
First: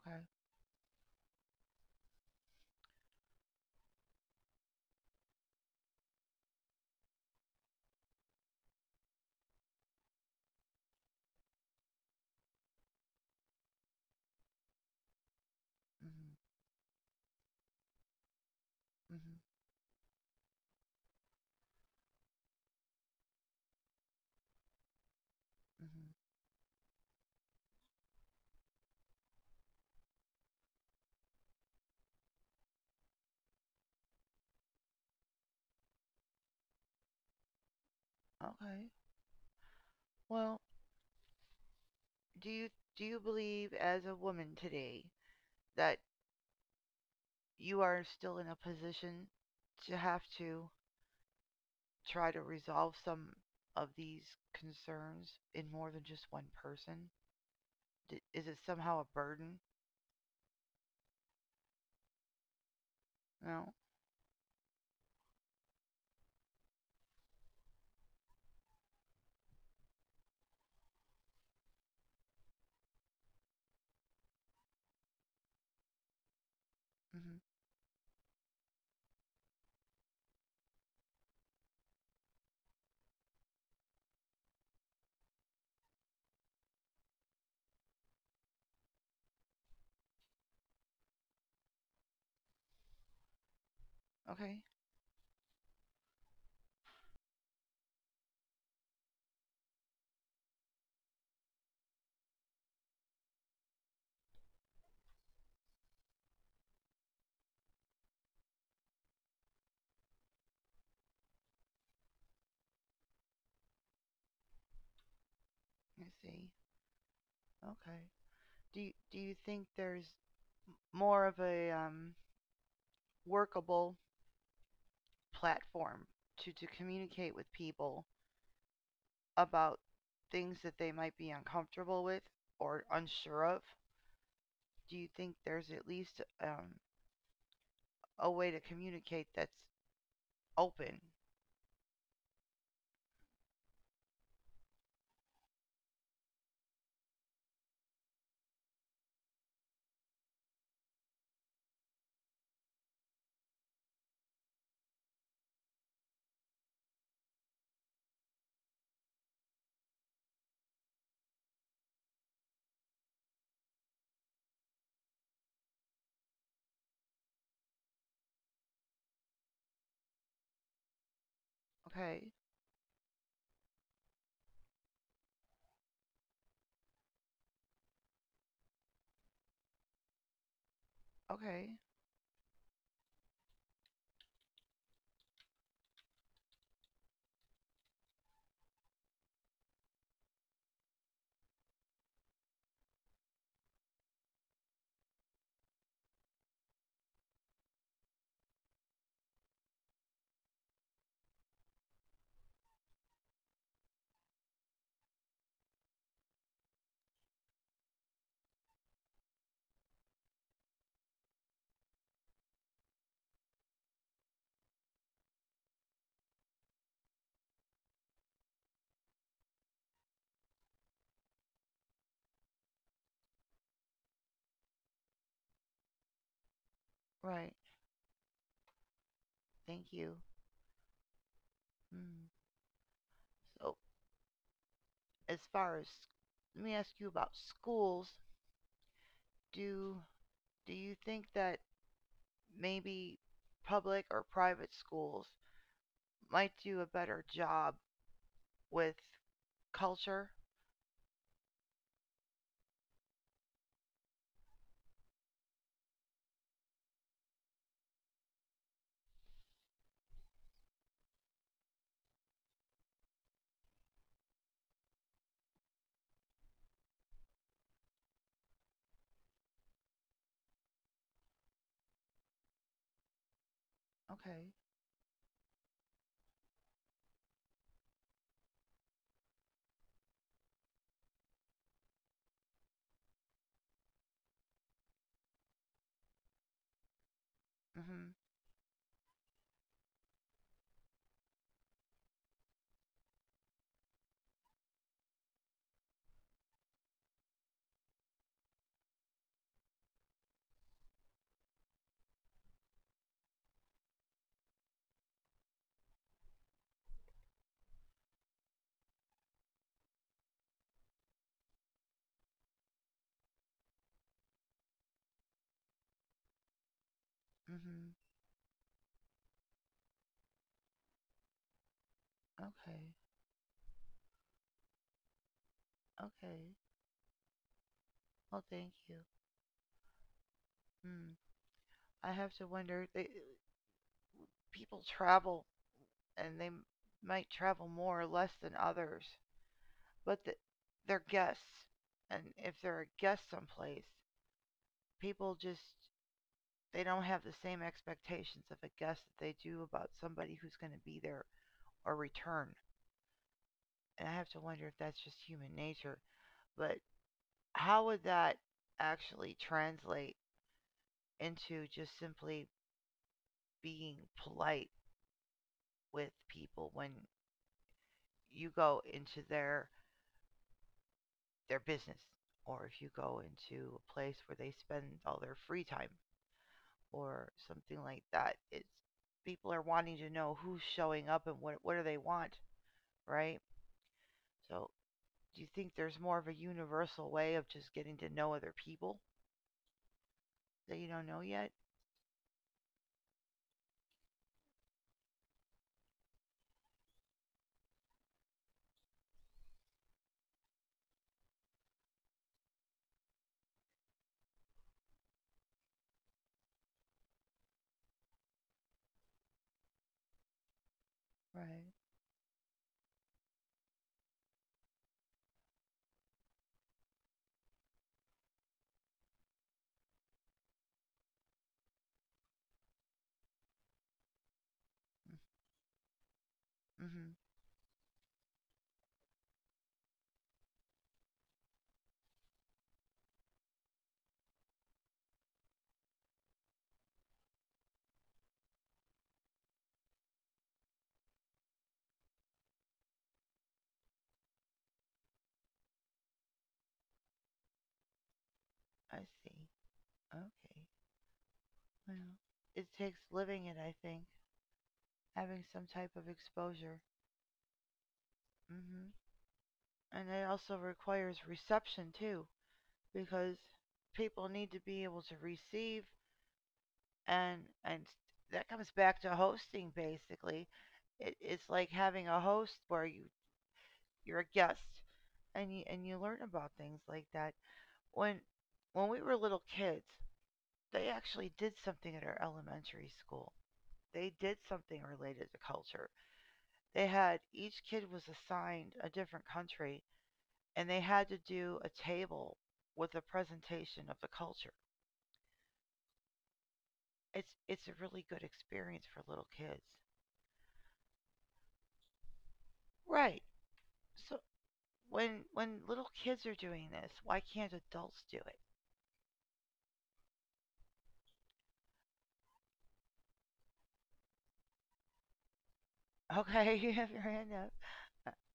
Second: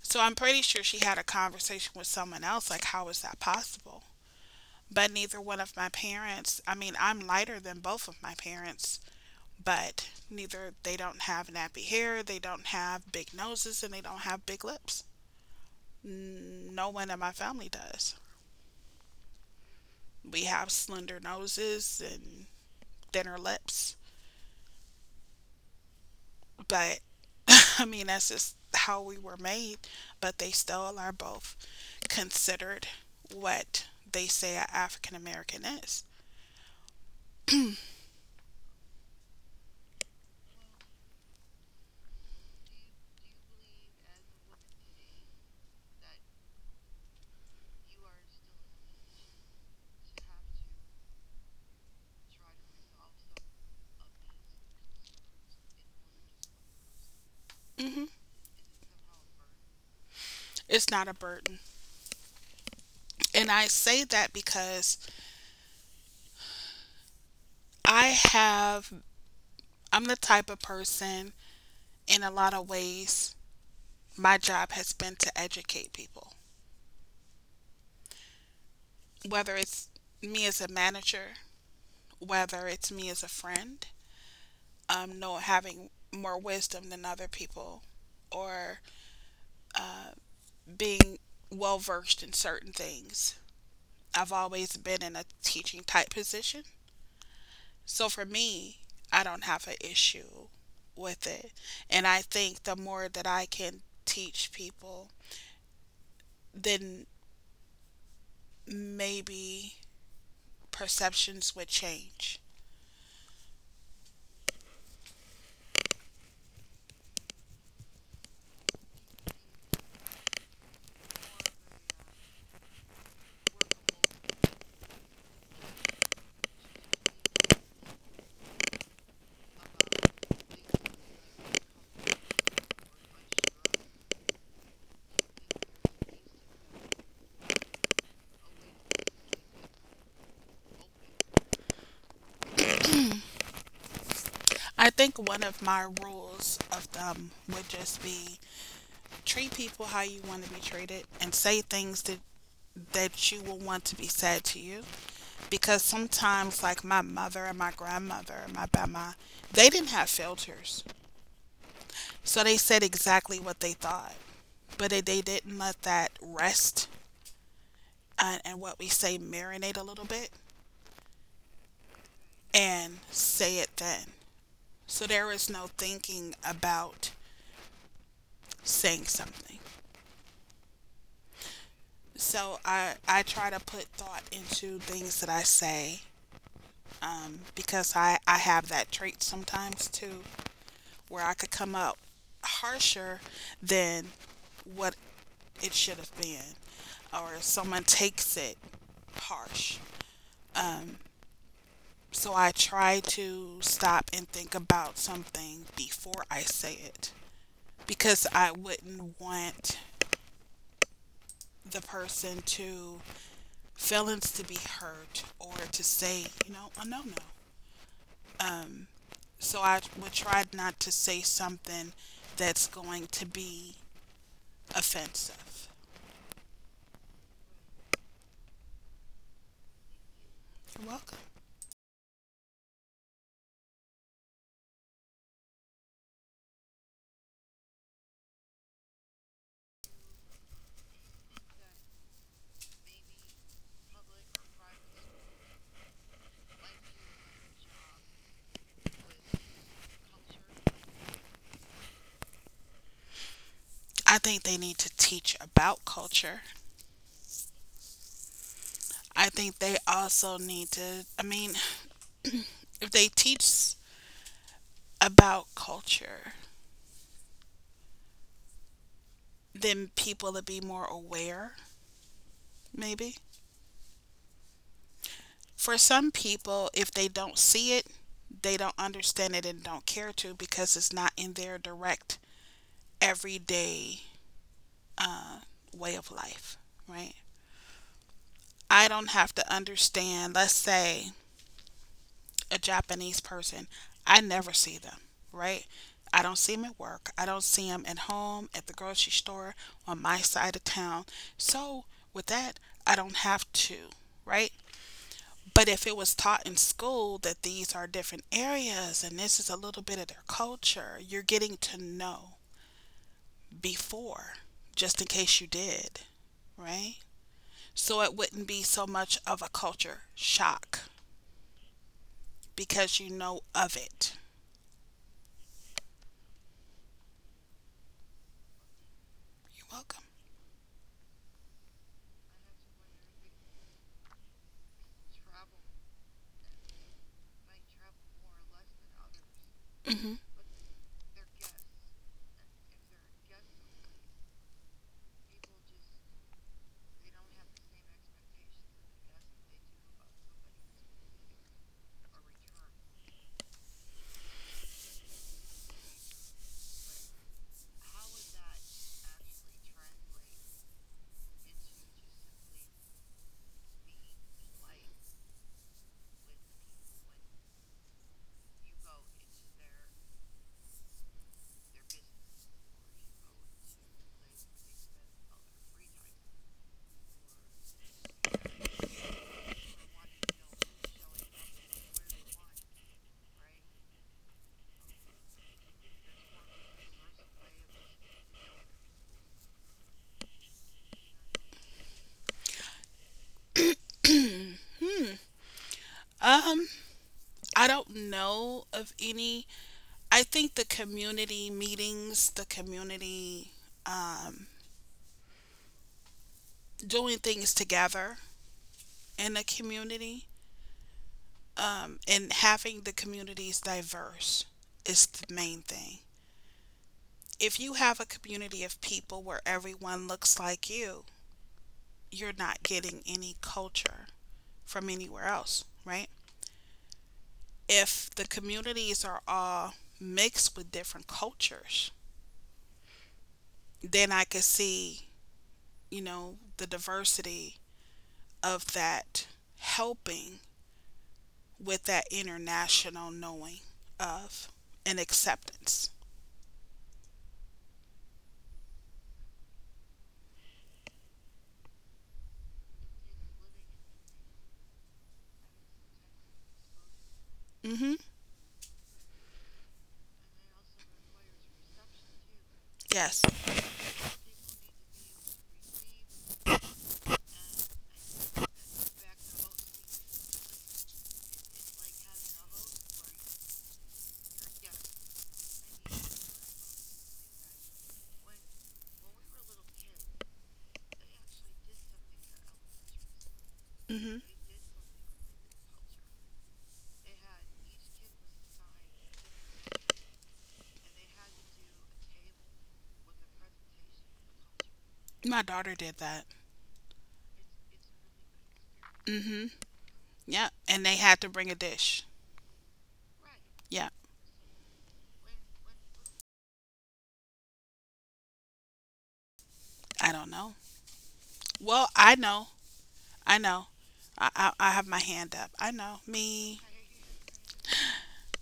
Speaker 1: So I'm pretty sure she had a conversation with someone else like, how is that possible? But neither one of my parents, I mean, I'm lighter than both of my parents, but neither, they don't have nappy hair, they don't have big noses and they don't have big lips.
Speaker 2: Hmm.
Speaker 1: No one in my family does.
Speaker 2: Hmm.
Speaker 1: We have slender noses and thinner lips,
Speaker 2: Hmm.
Speaker 1: but [LAUGHS] I mean, that's just how we were made. But they still are both considered what they say an African American is.
Speaker 2: Okay. Well, do you do you believe as a woman today that you are still in a position to have to try to resolve some of these concerns in more than just one person?
Speaker 1: Hmm.
Speaker 2: D- is it somehow a burden?
Speaker 1: It's not a burden. And I
Speaker 2: No.
Speaker 1: say that because I have, I'm the type of person in a lot of ways, my job has been to educate people,
Speaker 2: Hmm.
Speaker 1: whether it's me as a manager, whether it's me as a friend, um, know, having more wisdom than other people, or uh, being well versed in certain things. I've
Speaker 2: Okay.
Speaker 1: always been in a teaching type position, so for me, I don't have an issue with it, and I think the more that I can teach people, then maybe perceptions would change.
Speaker 2: I see. Okay. Do you, do you think there's more of a um, workable platform to, to communicate with people about things that they might be uncomfortable with or unsure of? Do you think there's at least um, a way to communicate that's open?
Speaker 1: I think one of my rules of thumb would just be treat people how you want to be treated and say things that, that you will want to be said to you, because sometimes like my mother and my grandmother and my grandma, they didn't have filters, so they said exactly what they thought, but they, they didn't let that rest and, and what we say marinate a little bit
Speaker 2: Okay,
Speaker 1: and say it then, so there was no thinking about saying something.
Speaker 2: okay,
Speaker 1: So i i try to put thought into things that I say, um, because I, I have that trait sometimes too, where I could come out harsher than what it should have been, or someone takes it harsh. So I try to stop and think about something before I say it because I wouldn't want the person to feelings to be hurt or to say, you know, a no no. So I would try not to say something that's going to be offensive.
Speaker 2: right. Thank you.
Speaker 1: You're welcome.
Speaker 2: Mm. So, as far as let me ask you about schools, do do you think that maybe public or private schools might do a better job with culture.
Speaker 1: I think they need to teach about culture. I think they also need to, I mean, if they teach about culture, then people would be more aware, maybe.
Speaker 2: Okay.
Speaker 1: For some people, if they don't see it, they don't understand it and don't care to, because it's not in their direct everyday way of life, right?
Speaker 2: Mhm.
Speaker 1: I don't have to understand, let's say, a Japanese person, I never see them, right? I don't see them at work. I don't see them at home, at the grocery store, on my side of town. So, with that, I don't have to, right? But if it was taught in school that these are different areas and this is a little bit of their culture, you're getting to know before, just in case you did, right?
Speaker 2: Mhm.
Speaker 1: So it wouldn't be so much of a culture shock
Speaker 2: Okay.
Speaker 1: because you know of it.
Speaker 2: Okay. Well, thank you.
Speaker 1: You're welcome.
Speaker 2: Hmm. I have to wonder. They, people travel, and they m- might travel more or less than others,
Speaker 1: Hmm.
Speaker 2: but the, they're guests, and if they're a guest someplace, people just they don't have the same expectations of a guest that they do about somebody who's going to be there or return. And I have to wonder if that's just human nature. But how would that actually translate into just simply being polite with people when you go into their their business, or if you go into a place where they spend all their free time or something like that, it's people are wanting to know who's showing up and what what do they want, right? So do you think there's more of a universal way of just getting to know other people that you don't know yet?
Speaker 1: Um, I don't know of any. I think the community meetings, the community, um, doing things together in a community,
Speaker 2: Right.
Speaker 1: um, and having the communities diverse is the main thing. If you have a community of people where everyone looks like you, you're not getting any culture from anywhere else, right?
Speaker 2: Mhm.
Speaker 1: If the communities are all mixed with different cultures, then I could see, you know, the diversity of that helping with that international knowing of and acceptance.
Speaker 2: I see. Okay. Well, it takes living it, I think, having some type of exposure.
Speaker 1: Mhm.
Speaker 2: Hmm. And it also requires reception too,
Speaker 1: Yes.
Speaker 2: because people need to be able to receive, and and that comes back to hosting basically. It, it's like having a host where you you're a guest, and you and you learn about things like that. When when we were little kids, they actually did something at our elementary school. They
Speaker 1: Mhm.
Speaker 2: did something related to culture. They had Each kid was assigned a different country, and they had to do a table with a presentation of the culture.
Speaker 1: My daughter did that.
Speaker 2: It's it's a really good experience for little
Speaker 1: Mhm.
Speaker 2: kids.
Speaker 1: Yeah, and they had to bring a dish.
Speaker 2: Right.
Speaker 1: Yeah.
Speaker 2: So when when little kids are doing this, why can't adults do it? [LAUGHS]
Speaker 1: I don't know. Well, I know. I know. I I, I have my hand up. I know.
Speaker 2: Okay,
Speaker 1: Me,
Speaker 2: you have your hand up.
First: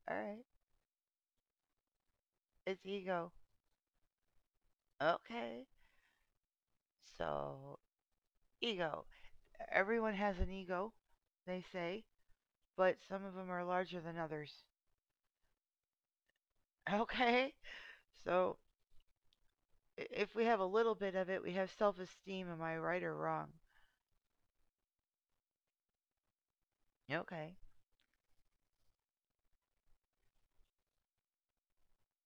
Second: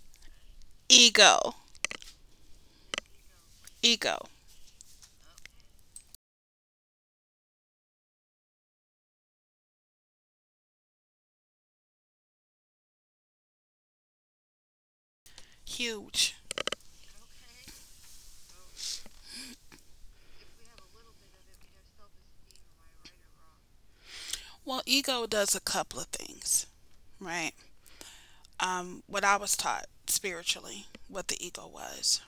Speaker 2: All right.
Speaker 1: ego.
Speaker 2: It's ego.
Speaker 1: Ego.
Speaker 2: Okay. So, ego. E-, Everyone has an ego, they say, but some of them are larger than others.
Speaker 1: Huge.
Speaker 2: [LAUGHS] Okay. So, if we have a little bit of it, we have self esteem. Am I right or wrong?
Speaker 1: Well, ego does a couple of things, right?
Speaker 2: Okay.
Speaker 1: um, what I was taught spiritually, what the ego was.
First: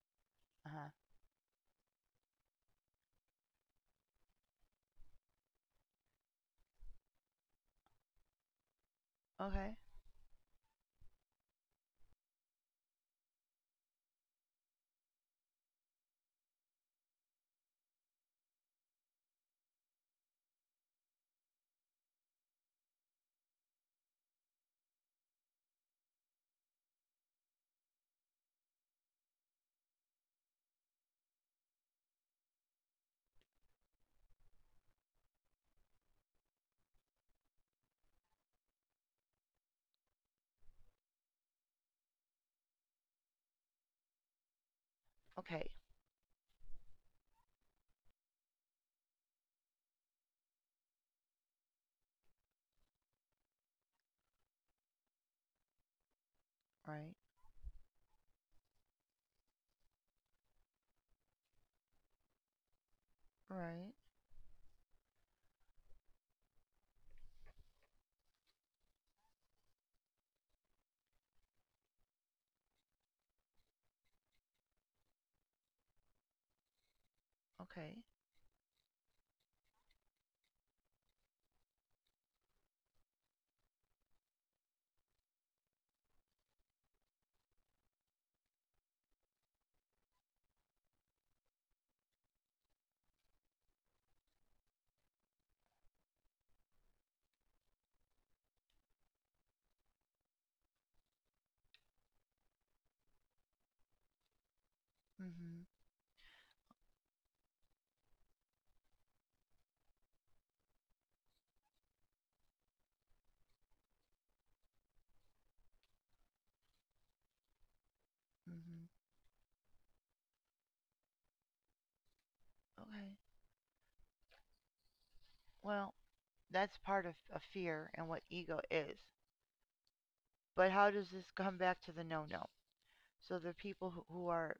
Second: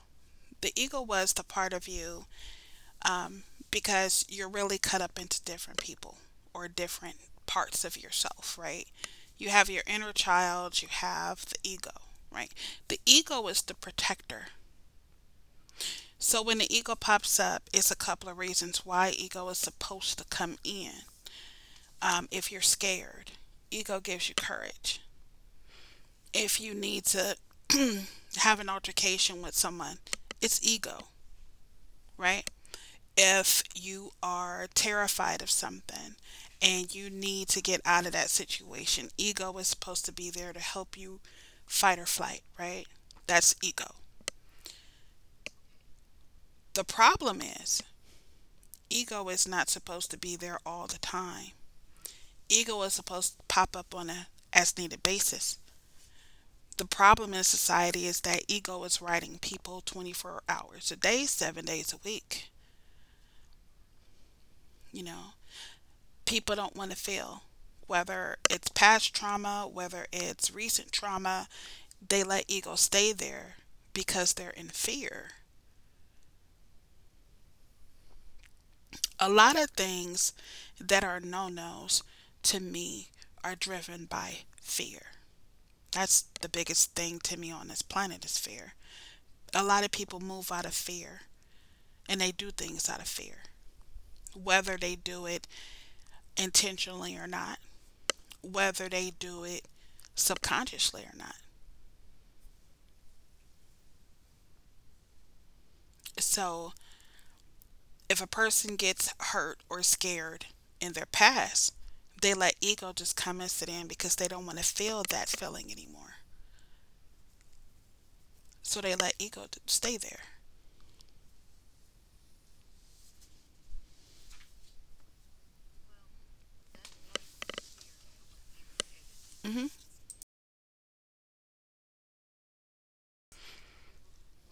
Speaker 1: The
Speaker 2: Uh-huh.
Speaker 1: ego was the part of you, um, because you're really cut up into different people or different parts of yourself, right? You have
Speaker 2: Okay.
Speaker 1: your inner child, you have the ego, right? The ego is the protector. So when the ego pops up, it's a couple of reasons why ego is supposed to come in. Um, if you're scared, ego gives you courage. If you need to [CLEARS THROAT] have an altercation with someone, it's ego, right? If you are terrified of something and you need to get out of that situation, ego is supposed to be there to help you fight or flight, right? That's ego.
Speaker 2: Okay.
Speaker 1: The problem is, ego is not supposed to be there all the time. Ego is supposed to pop up on a as needed basis. The
Speaker 2: Right.
Speaker 1: problem in society is that ego is riding people twenty-four hours a day, seven days a week.
Speaker 2: Right.
Speaker 1: You know, people don't want to fail. Whether it's past trauma, whether it's recent trauma, they let ego stay there because they're in fear.
Speaker 2: Okay.
Speaker 1: A lot of things that are no nos to me are driven by fear. That's the biggest thing to me on this planet is fear. A lot of people move out of fear and they do things out of fear, whether they do it intentionally or not, whether they do it subconsciously or not.
Speaker 2: Mhm.
Speaker 1: So, if a person gets hurt or scared in their past, they let ego just come and sit in because they don't want to feel that feeling anymore. So,
Speaker 2: Mhm.
Speaker 1: they let ego stay there.
Speaker 2: Okay. Well, that's part of a fear and what ego is.
Speaker 1: Hmm.
Speaker 2: But how does this come back to the no-no? So the people who, who are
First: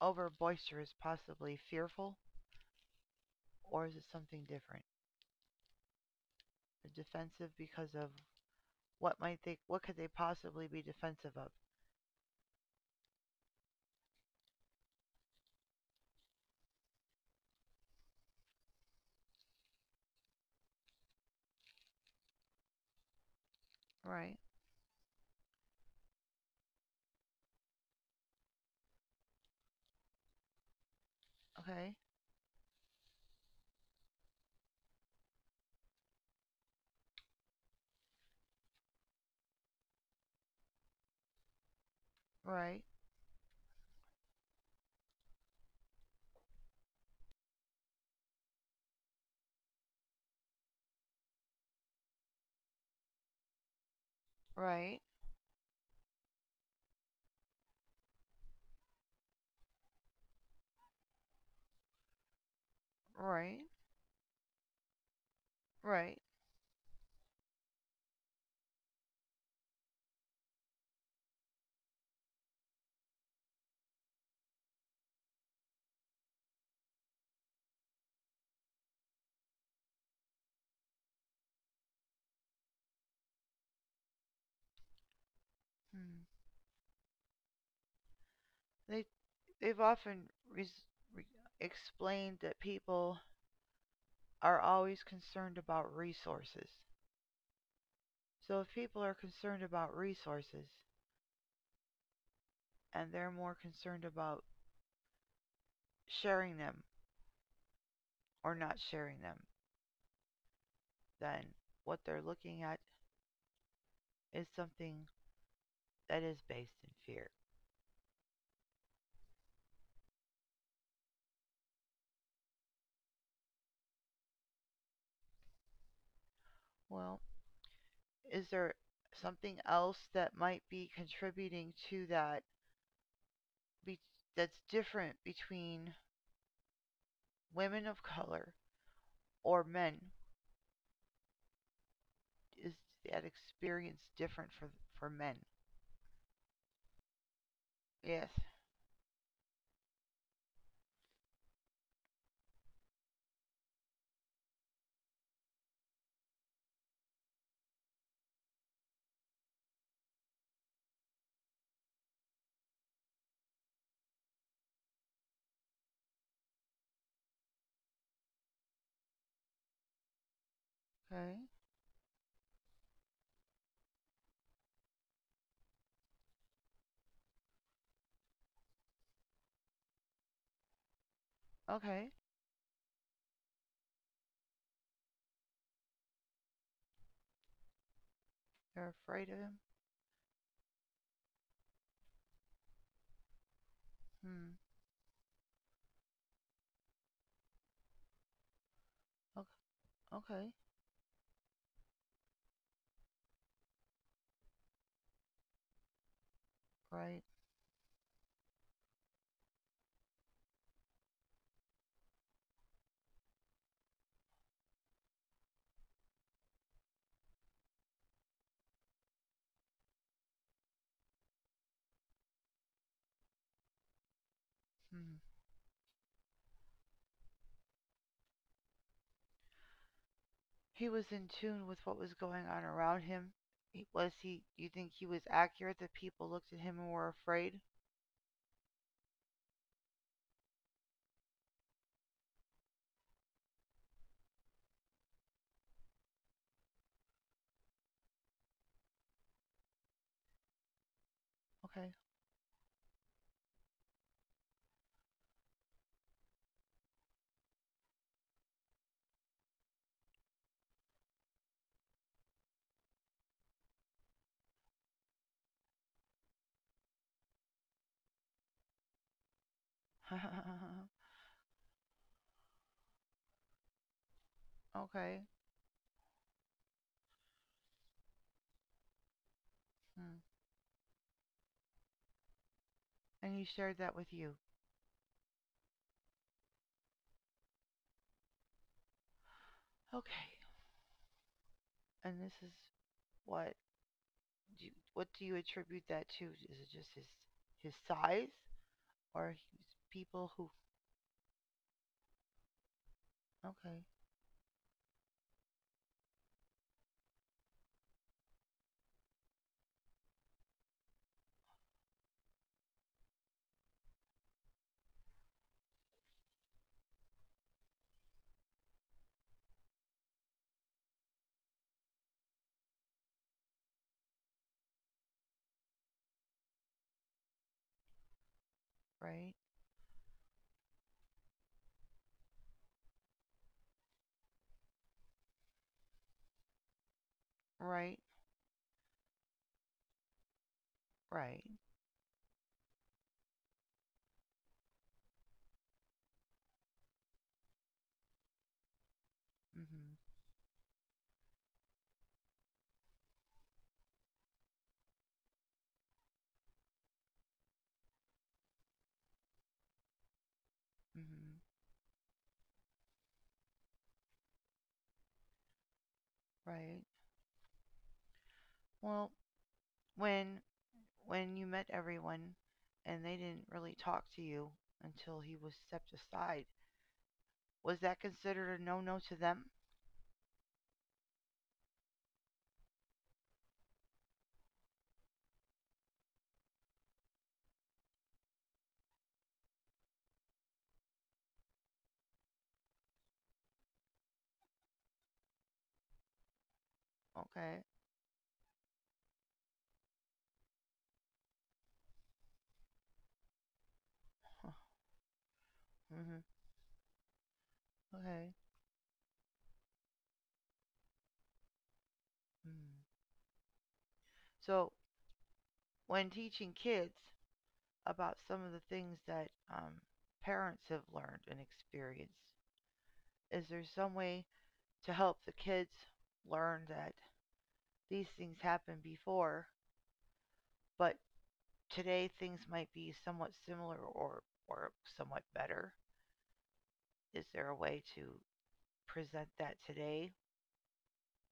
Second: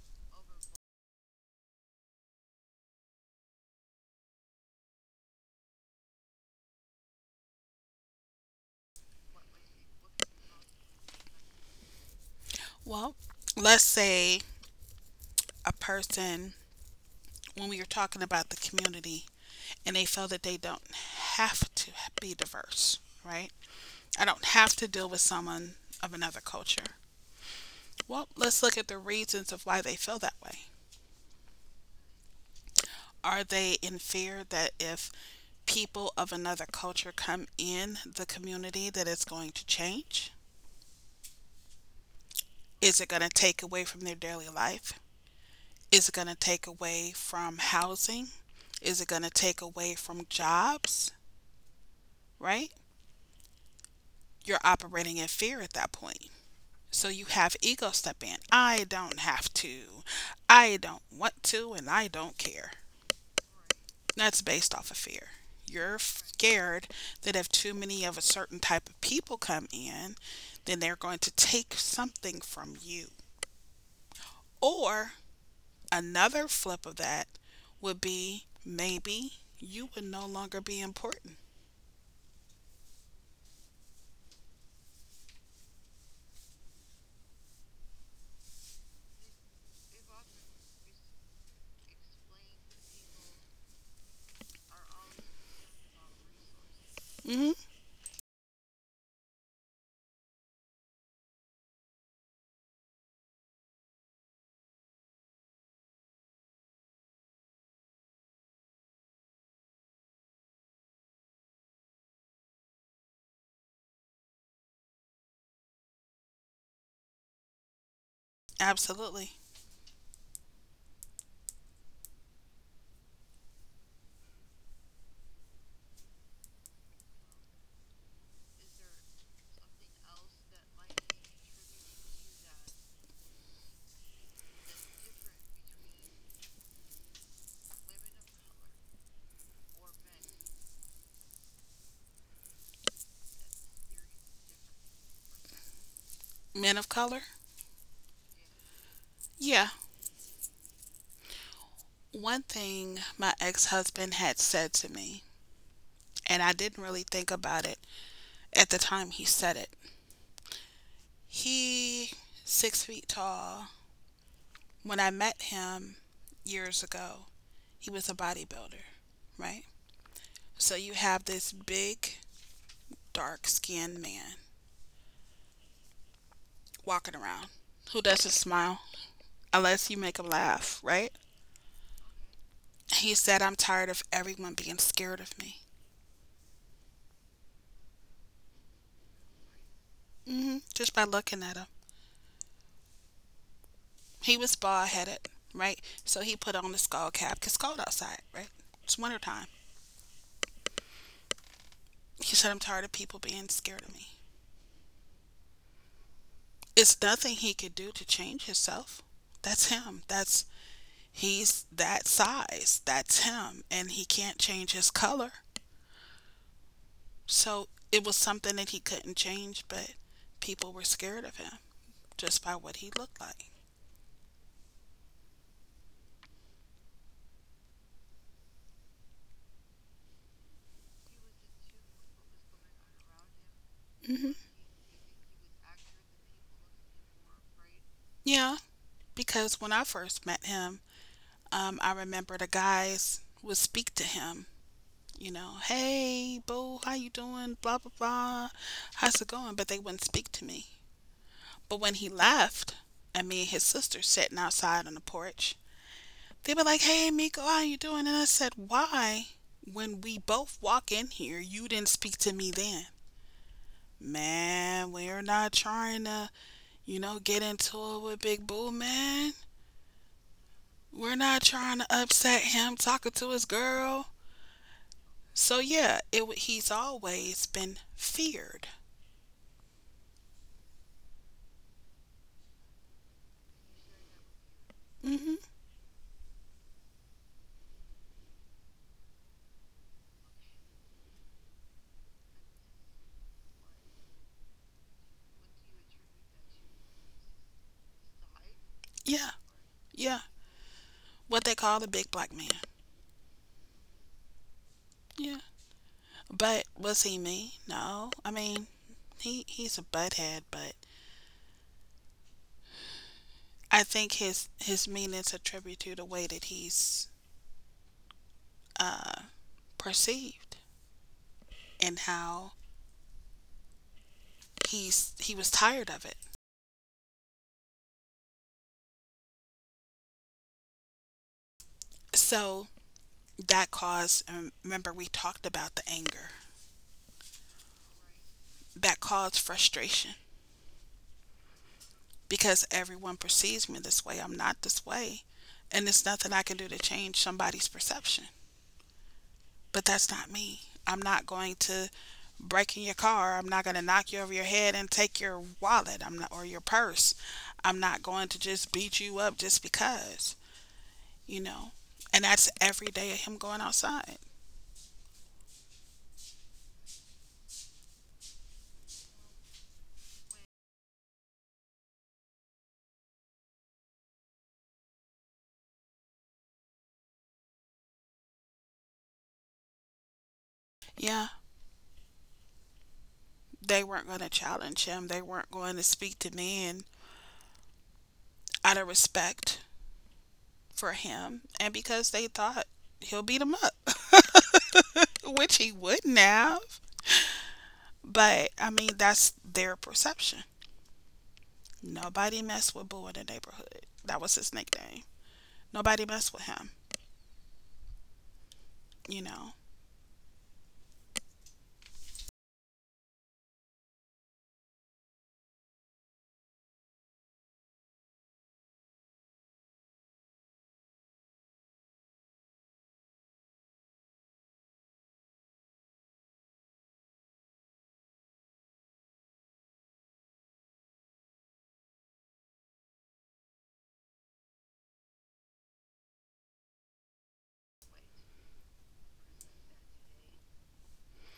Speaker 2: over boisterous, possibly fearful, or is it something different? Defensive because of what might they what could they possibly be defensive of?
Speaker 1: Well, let's say a person, when we were talking about the community, and they feel that they don't have to be diverse, right? I
Speaker 2: Right.
Speaker 1: don't have to deal with someone of another culture. Well, let's look at the reasons of why they feel that way.
Speaker 2: Okay.
Speaker 1: Are they in fear that if people of another culture come in the community that it's going to change?
Speaker 2: Right.
Speaker 1: Is it going to take away from their daily life? Is it going to take away from housing? Is it going to take away from jobs? Right? You're
Speaker 2: Right.
Speaker 1: operating in fear at that point. So you have ego step in. I don't have to. I don't want to and I don't care.
Speaker 2: Right.
Speaker 1: That's based off of fear. You're
Speaker 2: Right.
Speaker 1: scared that if too many of a certain type of people come in, then they're going to take something from you. Or another flip of that would be maybe you would no longer be important.
Speaker 2: Hmm. They they've often res, re, explained that people are always concerned about resources.
Speaker 1: Hmm.
Speaker 2: So if people are concerned about resources and they're more concerned about sharing them or not sharing them, then what they're looking at is something that is based in fear.
Speaker 1: Absolutely.
Speaker 2: Well, is there something else that might be contributing to that, be, that's different between women of color or men? Is that experience different for for men?
Speaker 1: Men of color?
Speaker 2: Yes.
Speaker 1: Yeah. One thing my ex husband had said to me, and I didn't really think about it at the time he said it. He, six feet tall. When I met him years ago, he was a bodybuilder, right? So you have
Speaker 2: Okay.
Speaker 1: this big, dark skinned man walking around who doesn't smile unless you make him laugh, right?
Speaker 2: Okay.
Speaker 1: He said, "I'm tired of everyone being scared of me."
Speaker 2: They are afraid of him.
Speaker 1: Hmm, just by looking at him. He
Speaker 2: Hmm.
Speaker 1: was bald headed, right? So he put on the skull cap because it's cold outside, right? It's wintertime.
Speaker 2: Okay. Okay.
Speaker 1: He said, "I'm tired of people being scared of me." It's
Speaker 2: Right.
Speaker 1: nothing he could do to change himself. That's him. That's, he's that size. That's him. And he can't change his color. So it was something that he couldn't change, but people were scared of him just by what he looked like.
Speaker 2: Hmm. He was in tune with what was going on around him. He- Was
Speaker 1: Hmm.
Speaker 2: he? Do you think he was accurate that people looked at him and were afraid?
Speaker 1: Yeah, because when I first met him, um, I remember the guys would speak to him, you know, "Hey, boo, how you doing? Blah, blah, blah. How's it going?" But they wouldn't speak to me. But when
Speaker 2: Okay.
Speaker 1: he left, and me and his sister sitting outside on the porch, they were like, "Hey, Miko, how you doing?" And I said, "Why? When we both walk in here, you didn't speak to me then." "Man, we're not trying to, you know, get into it with Big Boo, man.
Speaker 2: [LAUGHS]
Speaker 1: We're not trying to upset him talking to his girl."
Speaker 2: Okay.
Speaker 1: So yeah, it he's always been feared.
Speaker 2: Hmm. And he shared that with you.
Speaker 1: Hmm.
Speaker 2: Okay. And this is what? Do you, what do you attribute that to? Is it just his his size,
Speaker 1: Yeah,
Speaker 2: or his
Speaker 1: yeah.
Speaker 2: people, who?
Speaker 1: What they call the big black man.
Speaker 2: Okay.
Speaker 1: Yeah. But was he mean? No. I mean, he he's a butthead, but I think his his meaning's a tribute to the way that he's uh, perceived and how he's he was tired of it.
Speaker 2: Right,
Speaker 1: So that caused. And remember, we talked about the anger
Speaker 2: right,
Speaker 1: that caused frustration
Speaker 2: right.
Speaker 1: because everyone perceives me this way. I'm not this way, and there's nothing I can do to change somebody's perception. But
Speaker 2: Mm-hmm,
Speaker 1: that's not me. I'm not going to break in your car. I'm not going to knock you over your head and take your wallet. I'm not or your purse. I'm not going to just beat you up just because, you
Speaker 2: mm-hmm,
Speaker 1: know. And that's every day of him going outside.
Speaker 2: right. Well, when when you met everyone and they didn't really talk to you until he was stepped aside, was that considered a no-no to them?
Speaker 1: Yeah, they weren't going to challenge him. They weren't going to speak to me and out of respect for him and because they thought he'll beat him up. [LAUGHS] Which he wouldn't have.
Speaker 2: Okay.
Speaker 1: But I mean, that's their perception. Nobody mess with Boo in the neighborhood. That was his
Speaker 2: Huh.
Speaker 1: nickname. Nobody
Speaker 2: Mm-hmm,
Speaker 1: mess with him,
Speaker 2: okay.
Speaker 1: you know.
Speaker 2: Mm. So, when teaching kids about some of the things that um, parents have learned and experienced, is there some way to help the kids learn that these things happened before, but today things might be somewhat similar or or somewhat better. Is there a way to present that today,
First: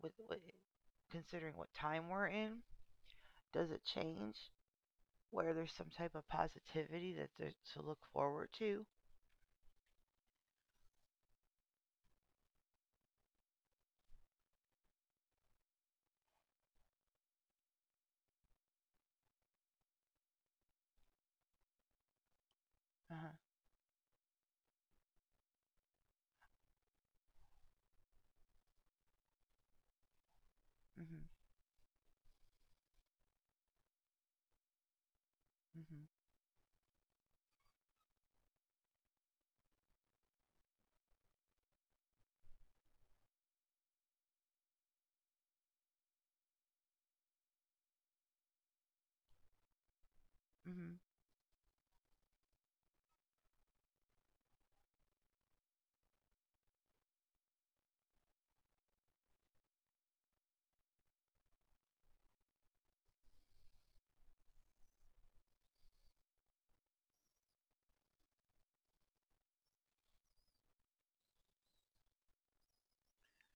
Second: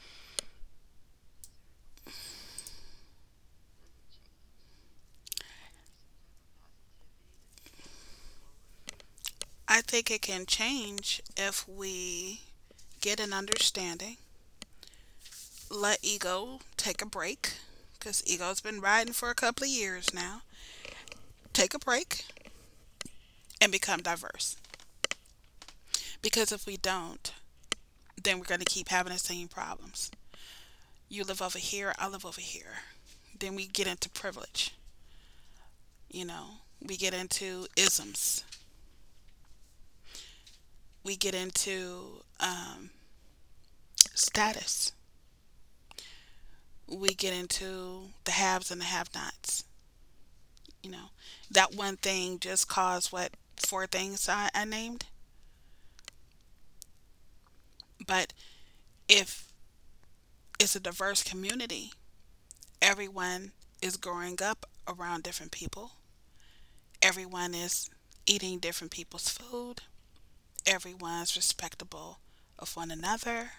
Speaker 2: with, with considering what time we're in? Does it change where there's some type of positivity that there, to look forward to?
Speaker 1: I think it can change if we get an understanding, let ego take a break, because ego's been riding for a couple of years now. Take a break
Speaker 2: Uh huh.
Speaker 1: and become diverse. Because if we don't, then we're going to keep having the same problems. You
Speaker 2: Mhm.
Speaker 1: live over here, I live over here. Then we get into privilege,
Speaker 2: Mhm.
Speaker 1: you know, we get into isms, we get into um, status. We get into the haves and the have nots. You
Speaker 2: Mhm.
Speaker 1: know, that one thing just caused what four things I, I named. But if it's a diverse community, everyone is growing up around different people, everyone is eating different people's food, everyone's respectable of one another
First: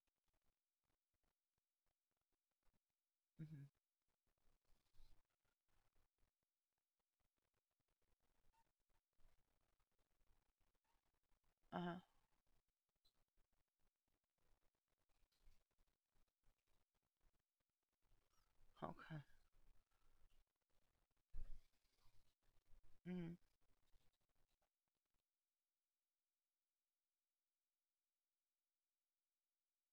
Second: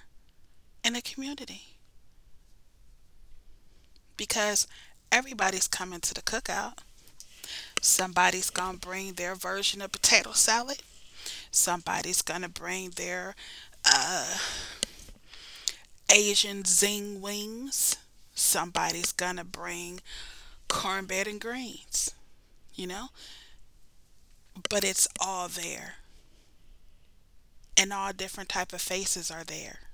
Speaker 1: in a community
Speaker 2: Mhm.
Speaker 1: because everybody's coming to the cookout. Somebody's gonna bring their version of potato salad.
Speaker 2: Uh huh.
Speaker 1: Somebody's gonna bring their Asian zing wings. Somebody's
Speaker 2: Okay.
Speaker 1: gonna bring cornbread and greens, you know?
Speaker 2: Mhm.
Speaker 1: But it's all there. And all different type of faces are there.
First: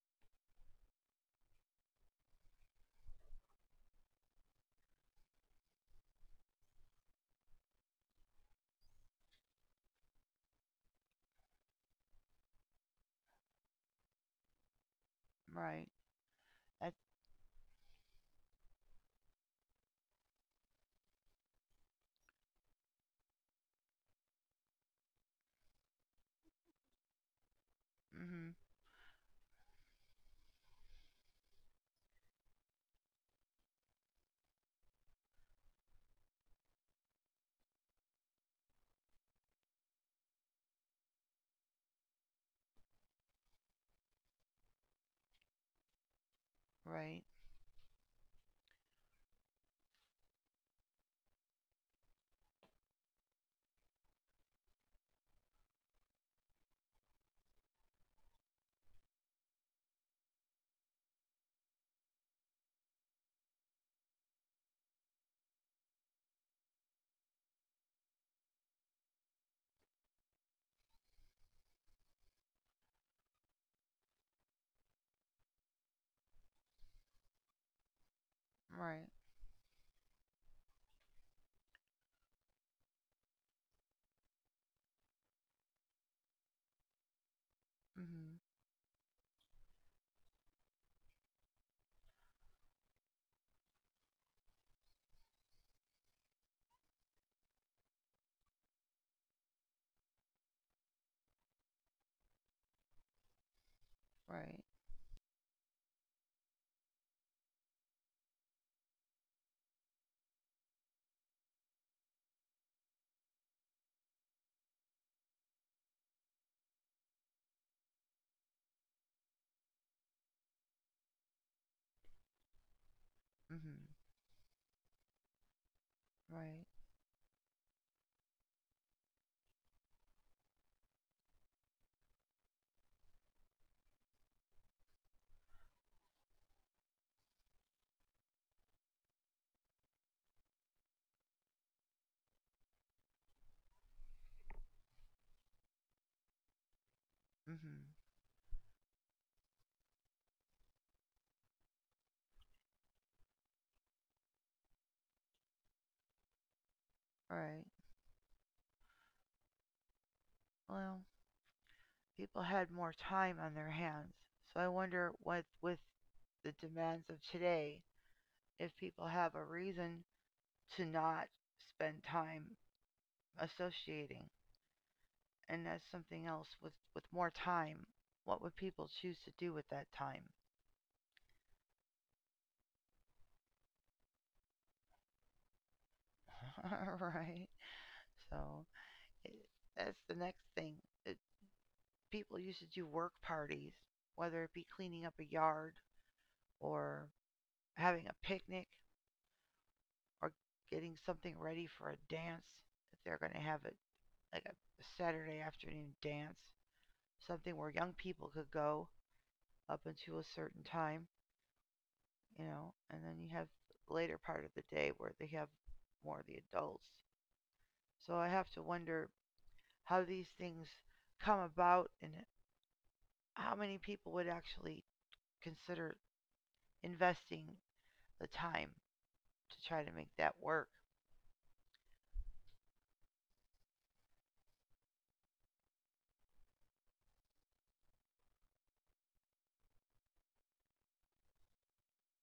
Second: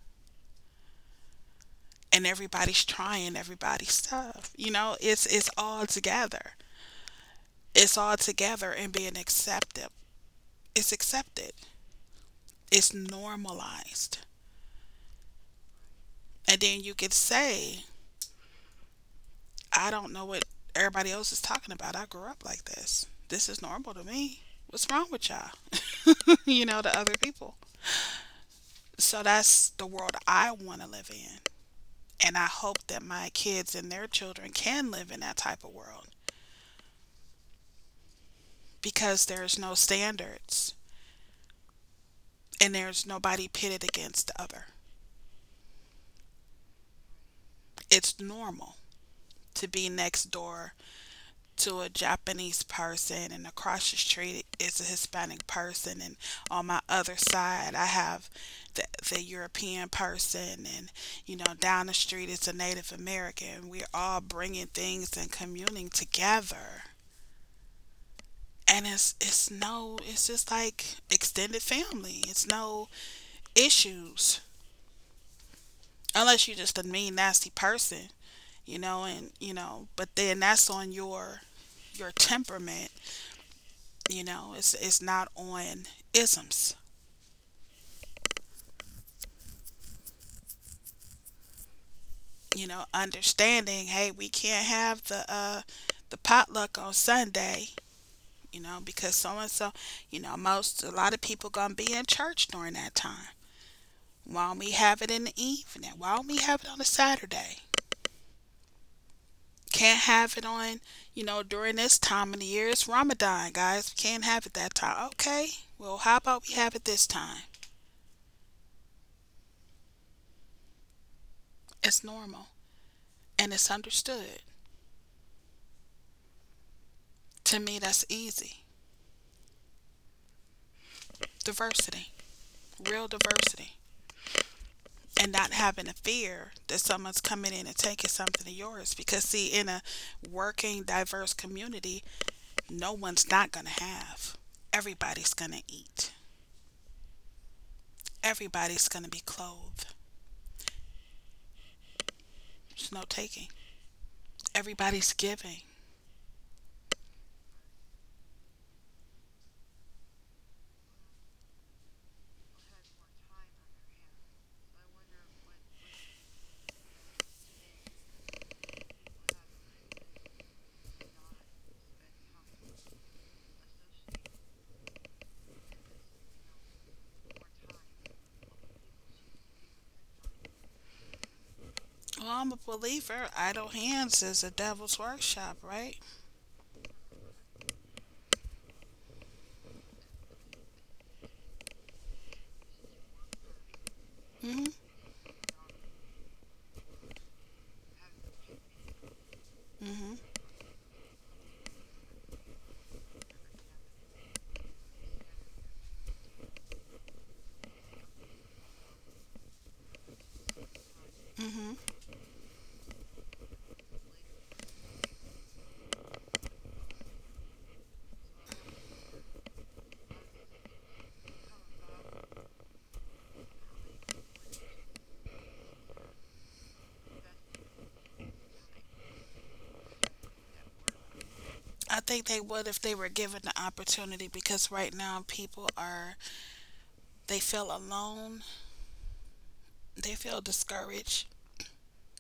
Speaker 1: And everybody's trying everybody's stuff. You know, it's it's all together. It's all together and being accepted. It's accepted. It's normalized.
Speaker 2: Right.
Speaker 1: And then you
Speaker 2: That.
Speaker 1: could say I don't know what everybody else is talking about. I grew up like this. This is normal to me. What's wrong with y'all? [LAUGHS] you know, to other people.
Speaker 2: Mhm.
Speaker 1: So that's the world I want to live in. And I hope that my kids and their children can live in that type of world because there's no standards and there's nobody pitted against the other.
Speaker 2: Right.
Speaker 1: It's normal to be next door to a Japanese person, and across the street is a Hispanic person, and on my other side I have the, the European person, and you know down the street is a Native American. We're all bringing things and communing together, and it's it's no, it's just like extended family. It's no issues unless you're just a mean nasty person, you know,
Speaker 2: Right.
Speaker 1: and you know, but then that's on your your temperament. You know, it's it's not on isms.
Speaker 2: Mhm.
Speaker 1: You know, understanding, hey, we can't have the uh the potluck on Sunday, you know, because so and so, you know, most a lot of people gonna be in church during that time. Why don't
Speaker 2: Right.
Speaker 1: we have it in the evening? Why don't we have it on a Saturday? Can't have it on, you know, during this time of the year. It's Ramadan, guys. We can't have it that time. Okay. Well, how about we have it this time? It's normal and it's
Speaker 2: Mhm.
Speaker 1: understood.
Speaker 2: Right.
Speaker 1: To me, that's easy. Diversity. Real diversity and not having a fear that someone's coming in and taking something of yours. Because, see, in a working, diverse community, no one's not going to have. Everybody's going to eat,
Speaker 2: Mhm.
Speaker 1: everybody's going to be clothed. There's no taking, everybody's giving.
Speaker 2: Right. Well, People had more time on their hands, so I wonder what, with the demands of today, if people have a reason to not spend time associating. And that's something else with with more time, what would people choose to do with that time?
Speaker 1: Well, I'm a believer. Idle hands is a devil's workshop, right?
Speaker 2: [LAUGHS] Right? So it, that's the next thing. It, People used to do work parties, whether it be
Speaker 1: Hmm.
Speaker 2: cleaning up a yard or having a picnic, are
Speaker 1: Hmm.
Speaker 2: getting something ready for a dance. If they're going to have it like a Saturday afternoon dance, something where young people could go up until a certain time,
Speaker 1: Hmm.
Speaker 2: you know, and then you have the later part of the day where they have more of the adults. So I have to wonder how these things come about and how many people would actually consider investing the time to try to make that work.
Speaker 1: I think they would if they were given the opportunity because right now people are, they feel alone, they feel discouraged,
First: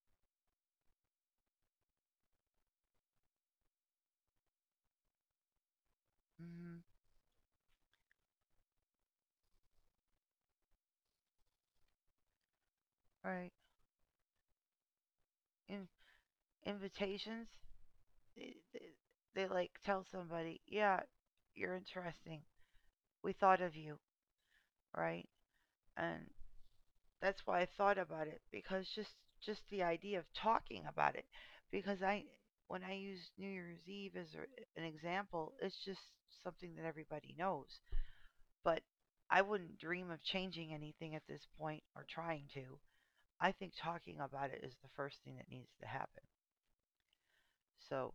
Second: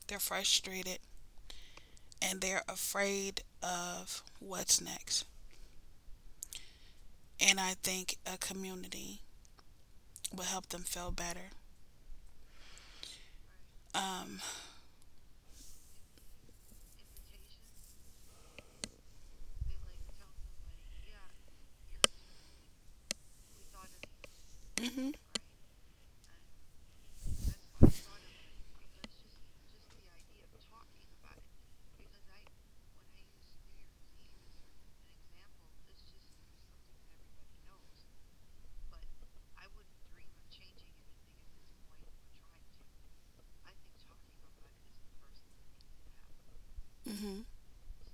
Speaker 1: they're frustrated and they're afraid of what's next.
Speaker 2: Mm-hmm.
Speaker 1: And I think a community will help them feel better.
Speaker 2: Right.
Speaker 1: Um,
Speaker 2: In- Invitations, they, they, they like tell somebody, yeah, you're interesting. We thought of you,
Speaker 1: hmm.
Speaker 2: right? And that's why I thought about it, because just just the idea of talking about it, because I when I use New Year's Eve as an example, it's just something that everybody knows. But I wouldn't dream of changing anything at this point or trying to. I think talking about it is the first thing that needs to happen.
Speaker 1: Hmm.
Speaker 2: So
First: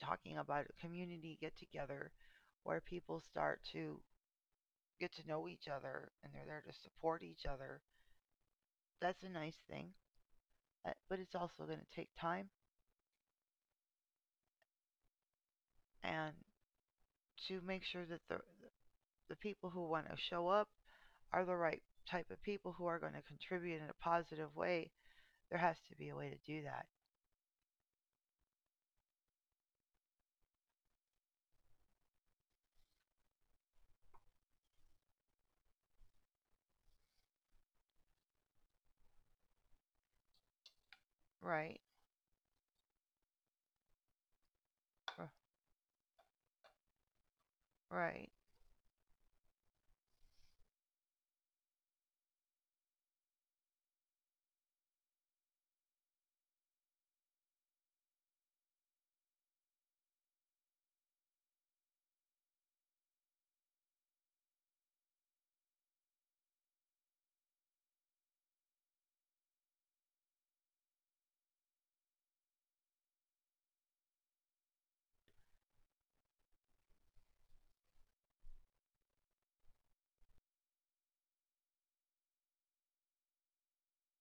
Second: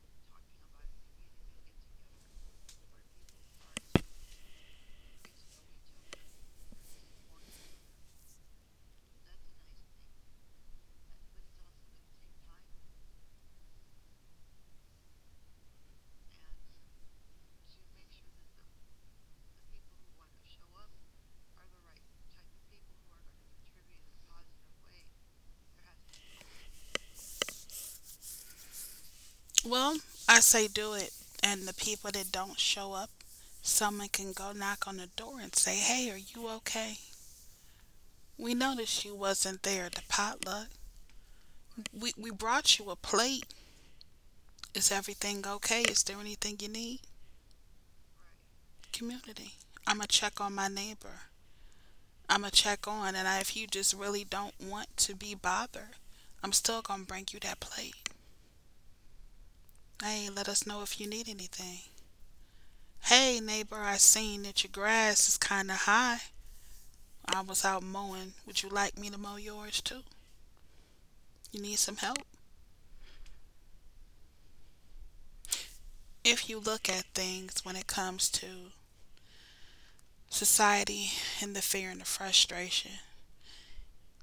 Speaker 2: talking about a community get together where people start to get to know each other and they're there to support each other. That's a nice thing, uh, but it's also going to take time and to make sure that the the people who want to show up are the right type of people who are going to contribute in a positive way. There has to be a way to do that,
Speaker 1: Well, I say do it. And the people that don't show up, someone can go knock on the door and say, hey, are you okay? We noticed you wasn't there at the potluck.
Speaker 2: right?
Speaker 1: We, we brought you a plate. Is everything okay? Is there anything you need?
Speaker 2: Right.
Speaker 1: Community. I'm going to check on my neighbor. I'm gonna check on, and I, if you just really don't want to be bothered, I'm still gonna bring you that plate. Hey, let us know if you need anything. Hey, neighbor, I seen that your grass is kind of high. I was out mowing. Would you like me to mow yours too? You need some help? If you look at things when it comes to society and the fear and the frustration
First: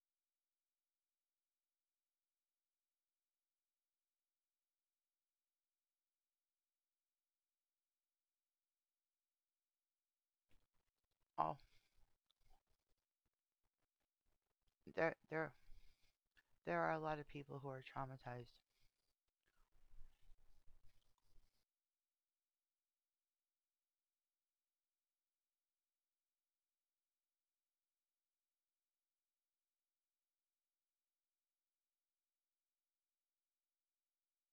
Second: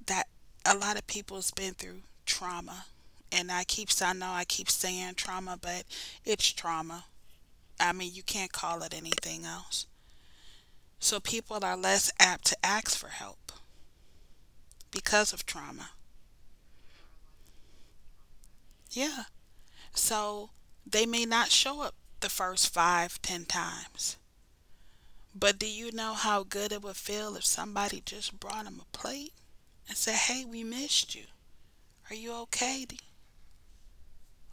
Speaker 1: that a lot of people's been through trauma. And I keep, I know I keep saying trauma, but it's trauma. I mean, you can't call it anything else. So
Speaker 2: Oh,
Speaker 1: people are less apt to ask for help
Speaker 2: there
Speaker 1: because of
Speaker 2: there
Speaker 1: trauma.
Speaker 2: there are a lot of people who are traumatized.
Speaker 1: Yeah. So they may not show up the first five, ten times. But do you know how good it would feel if somebody just brought them a plate and said, hey, we missed you. Are you okay?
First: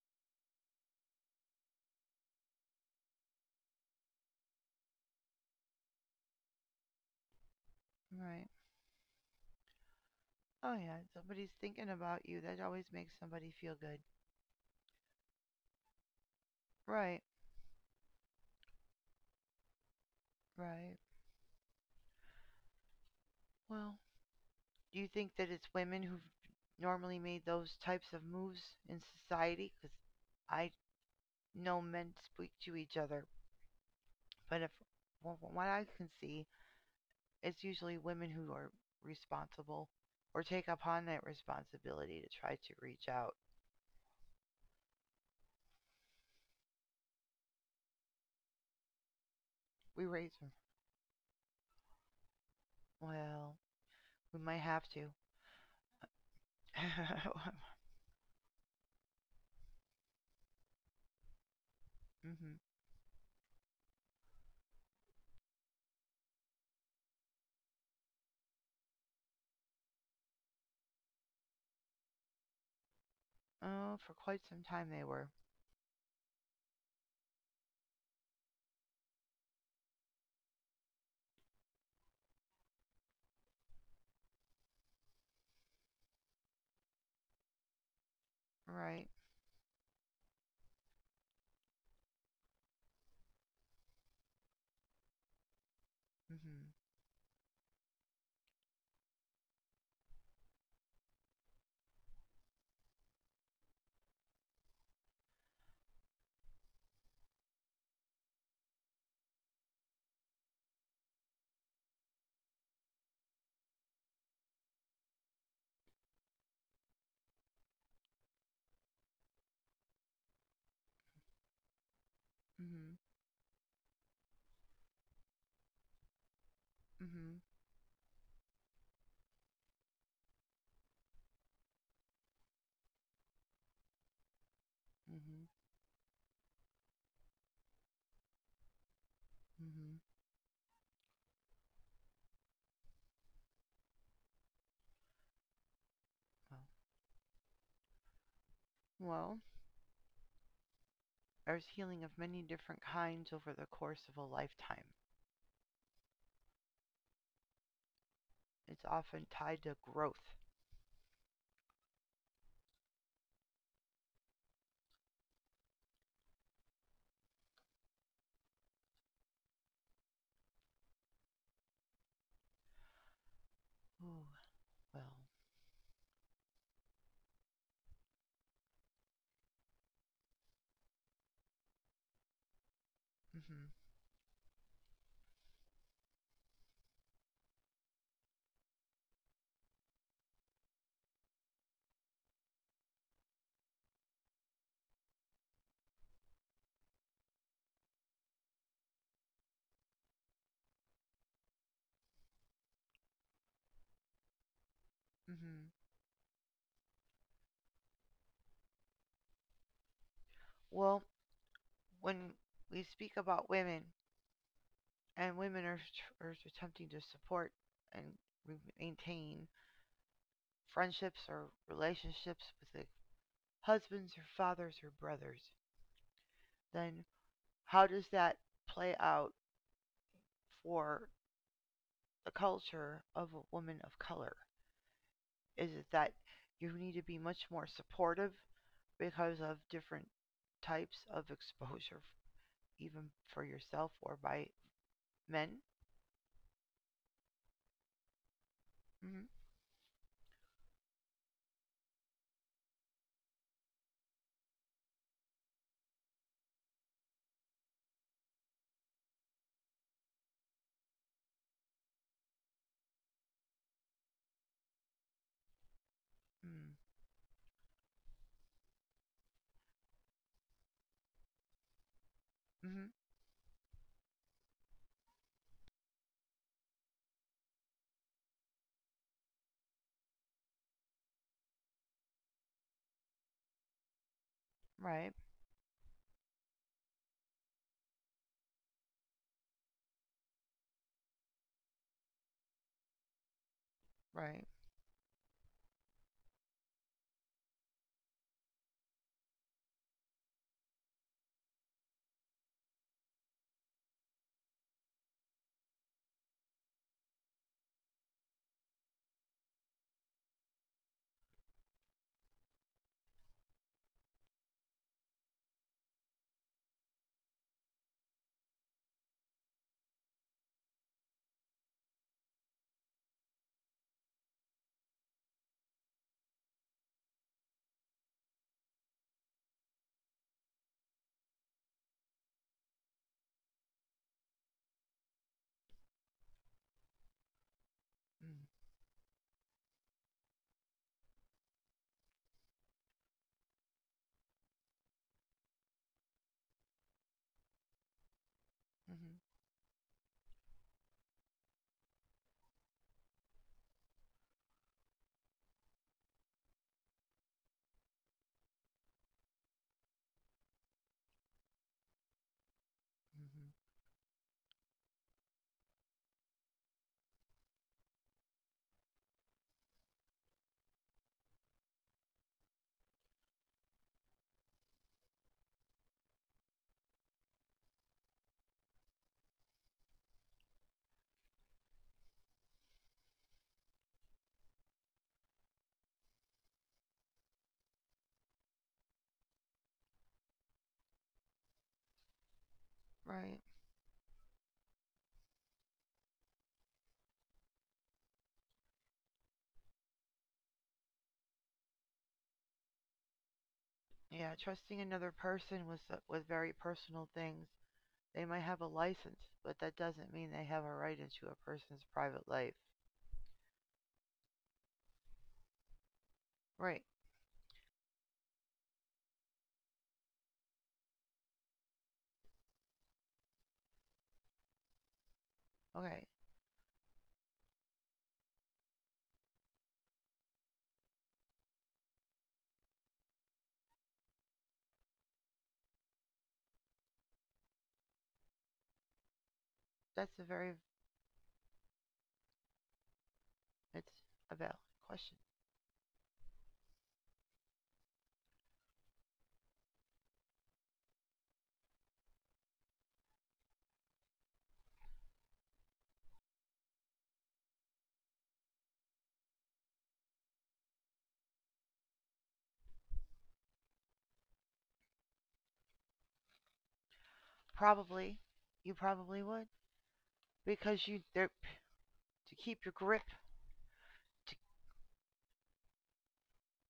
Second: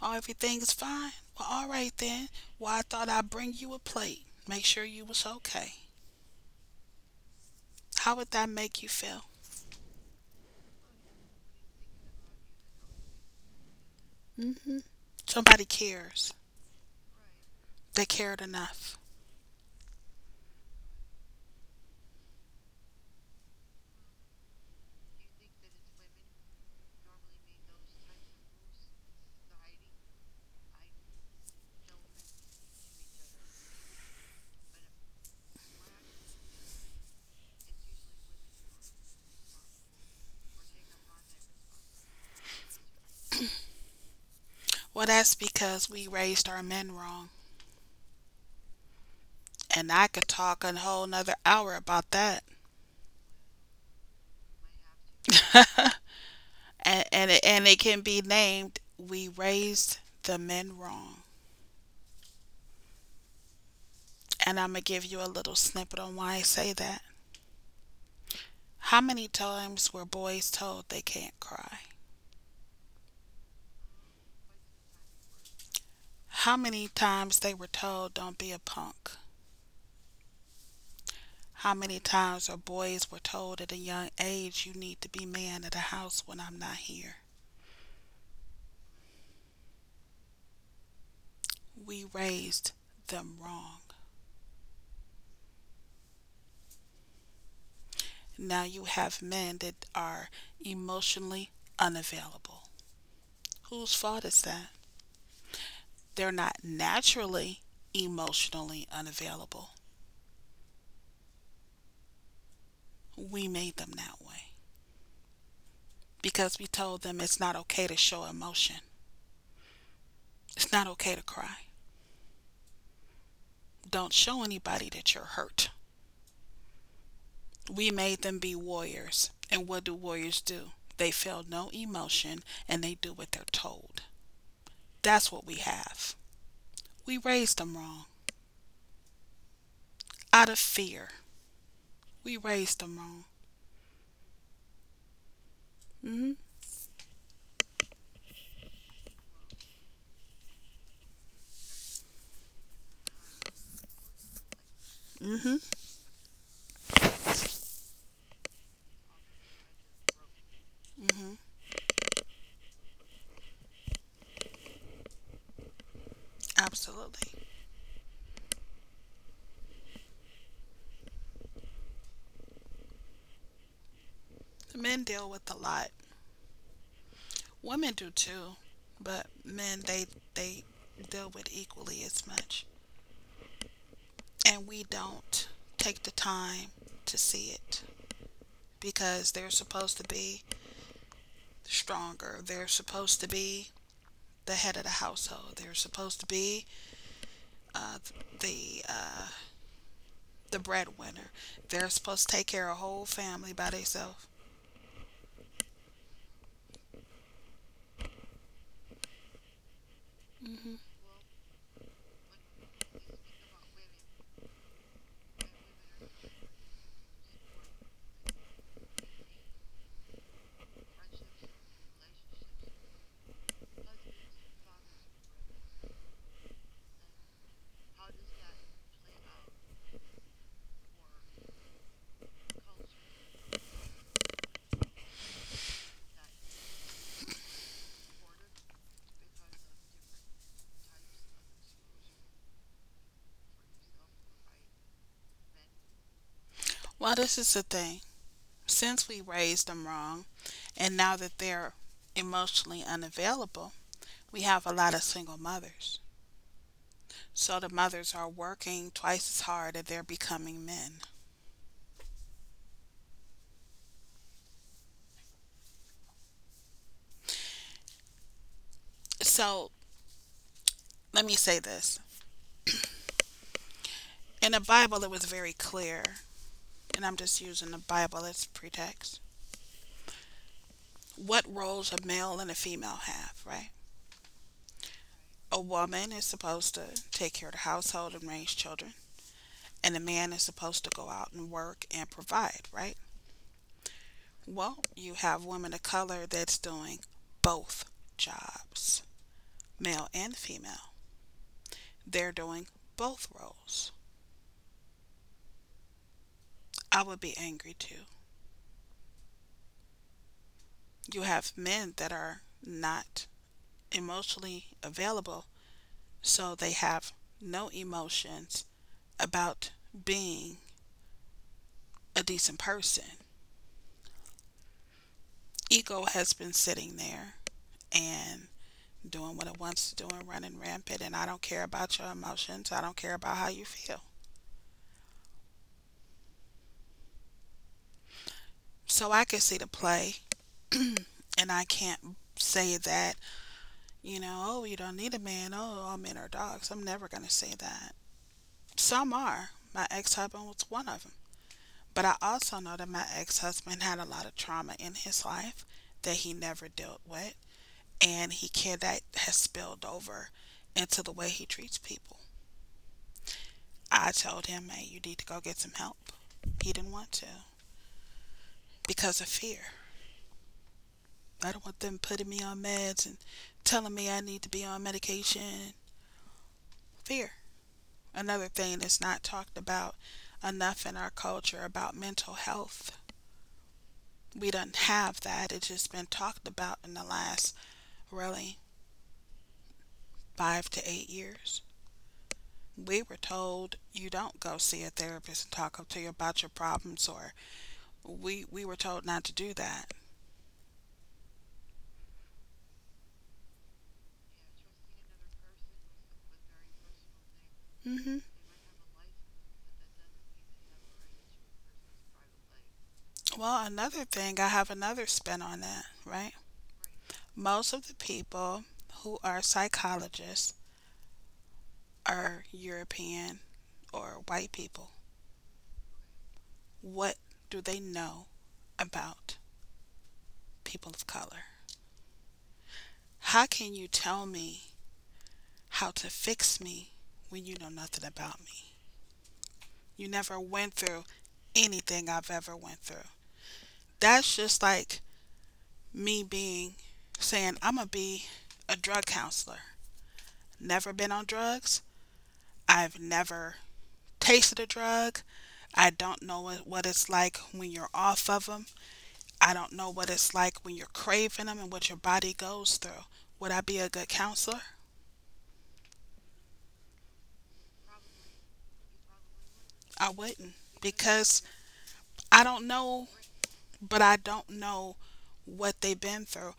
Speaker 1: Oh, everything's fine. Well, all right then. Well, I thought I'd bring you a plate. Make sure you was okay. How would
Speaker 2: Right.
Speaker 1: that make you feel?
Speaker 2: Oh yeah, somebody's thinking about you. That always makes somebody feel good.
Speaker 1: Hmm. Somebody cares.
Speaker 2: Right,
Speaker 1: They cared enough.
Speaker 2: right. Well, do you think that it's women who've normally made those types of moves in society? Because I know men speak to each other, but if well, from what I can see, it's usually women who are responsible or take upon that responsibility to try to reach out.
Speaker 1: Well, that's because we raised our men wrong. And
Speaker 2: We
Speaker 1: I could
Speaker 2: raise them.
Speaker 1: talk a whole nother hour about that.
Speaker 2: Well, we might have to.
Speaker 1: And, and, it,
Speaker 2: [LAUGHS]
Speaker 1: and it can be named We Raised the Men Wrong.
Speaker 2: Hmm.
Speaker 1: And I'm going to give you a little snippet on why I say that. How many times were boys told they can't cry?
Speaker 2: Oh, for quite some time they were.
Speaker 1: How many times they were told don't be a punk? How many times are boys were told at a young age you need to be man at a house when I'm not here?
Speaker 2: Right.
Speaker 1: We raised them wrong.
Speaker 2: Mm hmm.
Speaker 1: Now you have men that are emotionally unavailable. Whose fault is that? They're not naturally emotionally unavailable. We made them that way because we told them it's not okay to show emotion. It's not okay to cry.
Speaker 2: Mm
Speaker 1: Don't show anybody that you're hurt.
Speaker 2: hmm.
Speaker 1: We made them be warriors. And what do warriors do? They feel no emotion and they do what they're told.
Speaker 2: Mm
Speaker 1: That's
Speaker 2: hmm.
Speaker 1: what we have. We raised them wrong
Speaker 2: Hmm. Hmm.
Speaker 1: out of fear. We raised them wrong. Hmm.
Speaker 2: Well, well, there's healing of many different kinds over the course of a lifetime.
Speaker 1: Mm-hmm.
Speaker 2: It's often tied to growth.
Speaker 1: Hmm. Absolutely.
Speaker 2: Ooh,
Speaker 1: Men
Speaker 2: well,
Speaker 1: deal with a lot. Women do too, but men they they deal with equally as much,
Speaker 2: mm-hmm,
Speaker 1: and we don't take the time to see it because they're supposed to be stronger. They're supposed to be the head of the household. They're supposed to be uh, the uh, the breadwinner. They're supposed to take care of a whole family by themselves.
Speaker 2: mm-hmm.
Speaker 1: Mm-hmm.
Speaker 2: Well, when we speak about women, and women are, are attempting to support and maintain friendships or relationships with the husbands or fathers or brothers, then how does that play out for the culture of a woman of color? Is it that you need to be much more supportive because of different types of exposure, even for yourself or by men?
Speaker 1: Well, this is the thing. Since
Speaker 2: Mm-hmm,
Speaker 1: we raised them wrong, and now that they're emotionally unavailable, we have a lot of single mothers. So the mothers are working twice as hard and they're becoming men.
Speaker 2: mm-hmm,
Speaker 1: So let me say this,
Speaker 2: mm-hmm,
Speaker 1: in the Bible, it was very clear, and I'm just using the Bible as pretext. What roles a male and a female have, right?
Speaker 2: right,
Speaker 1: A woman is supposed to take care of the household and raise children, and a man is supposed to go out and work and provide, right?
Speaker 2: right,
Speaker 1: Well, you have women of color that's doing both jobs, male and female? They're doing both roles. I would be angry too. You have men that are not emotionally available, so they have no emotions about being a decent person. Ego has been sitting there and doing what it wants to do and running rampant, and I don't care about your emotions. I don't care about how you feel.
Speaker 2: mm-hmm,
Speaker 1: So I can see the play [CLEARS THROAT] and I can't say that, you know, oh, you don't need a man. Oh, all men are dogs. I'm never going to say that. Some are. My ex husband was one of them. But I also know that my ex husband had a lot of trauma in his life that he never dealt with. And he can that has spilled over into the way he treats people.
Speaker 2: mm-hmm,
Speaker 1: I told him, hey, you need to go get some help. He didn't want to because of fear. I don't want them putting me on meds and telling me I need to be on medication. Fear. Another thing that's not talked about enough in our culture about mental health. We don't have that. It's just been talked about in the last really five to eight years. We
Speaker 2: mm-hmm.
Speaker 1: were
Speaker 2: Right.
Speaker 1: told you don't go see a therapist and talk to you about your problems, or we we were told not to do that.
Speaker 2: Yeah, trusting another person with with very personal things.
Speaker 1: Hmm.
Speaker 2: They might have a license, but that doesn't mean they have a right into a person's private life.
Speaker 1: Well, another thing, I have another spin on that, right?
Speaker 2: Right.
Speaker 1: Most of the people who are psychologists are European or white people.
Speaker 2: Okay.
Speaker 1: What do they know about people of color? How can you tell me how to fix me when you know nothing about me? You
Speaker 2: That's a
Speaker 1: never
Speaker 2: very
Speaker 1: went through anything I've ever went through.
Speaker 2: It's a
Speaker 1: That's
Speaker 2: valid
Speaker 1: just like
Speaker 2: question.
Speaker 1: me being saying I'm gonna be a drug counselor. Never been on drugs. I've never tasted a drug. I don't know what it's like when you're off of them. I don't know what it's like when you're craving them and what your body goes through. Would I be a good counselor?
Speaker 2: Probably, you probably would
Speaker 1: I wouldn't,
Speaker 2: because you there
Speaker 1: because
Speaker 2: to
Speaker 1: I
Speaker 2: keep your
Speaker 1: don't
Speaker 2: grip.
Speaker 1: know, but I don't know what they've been through.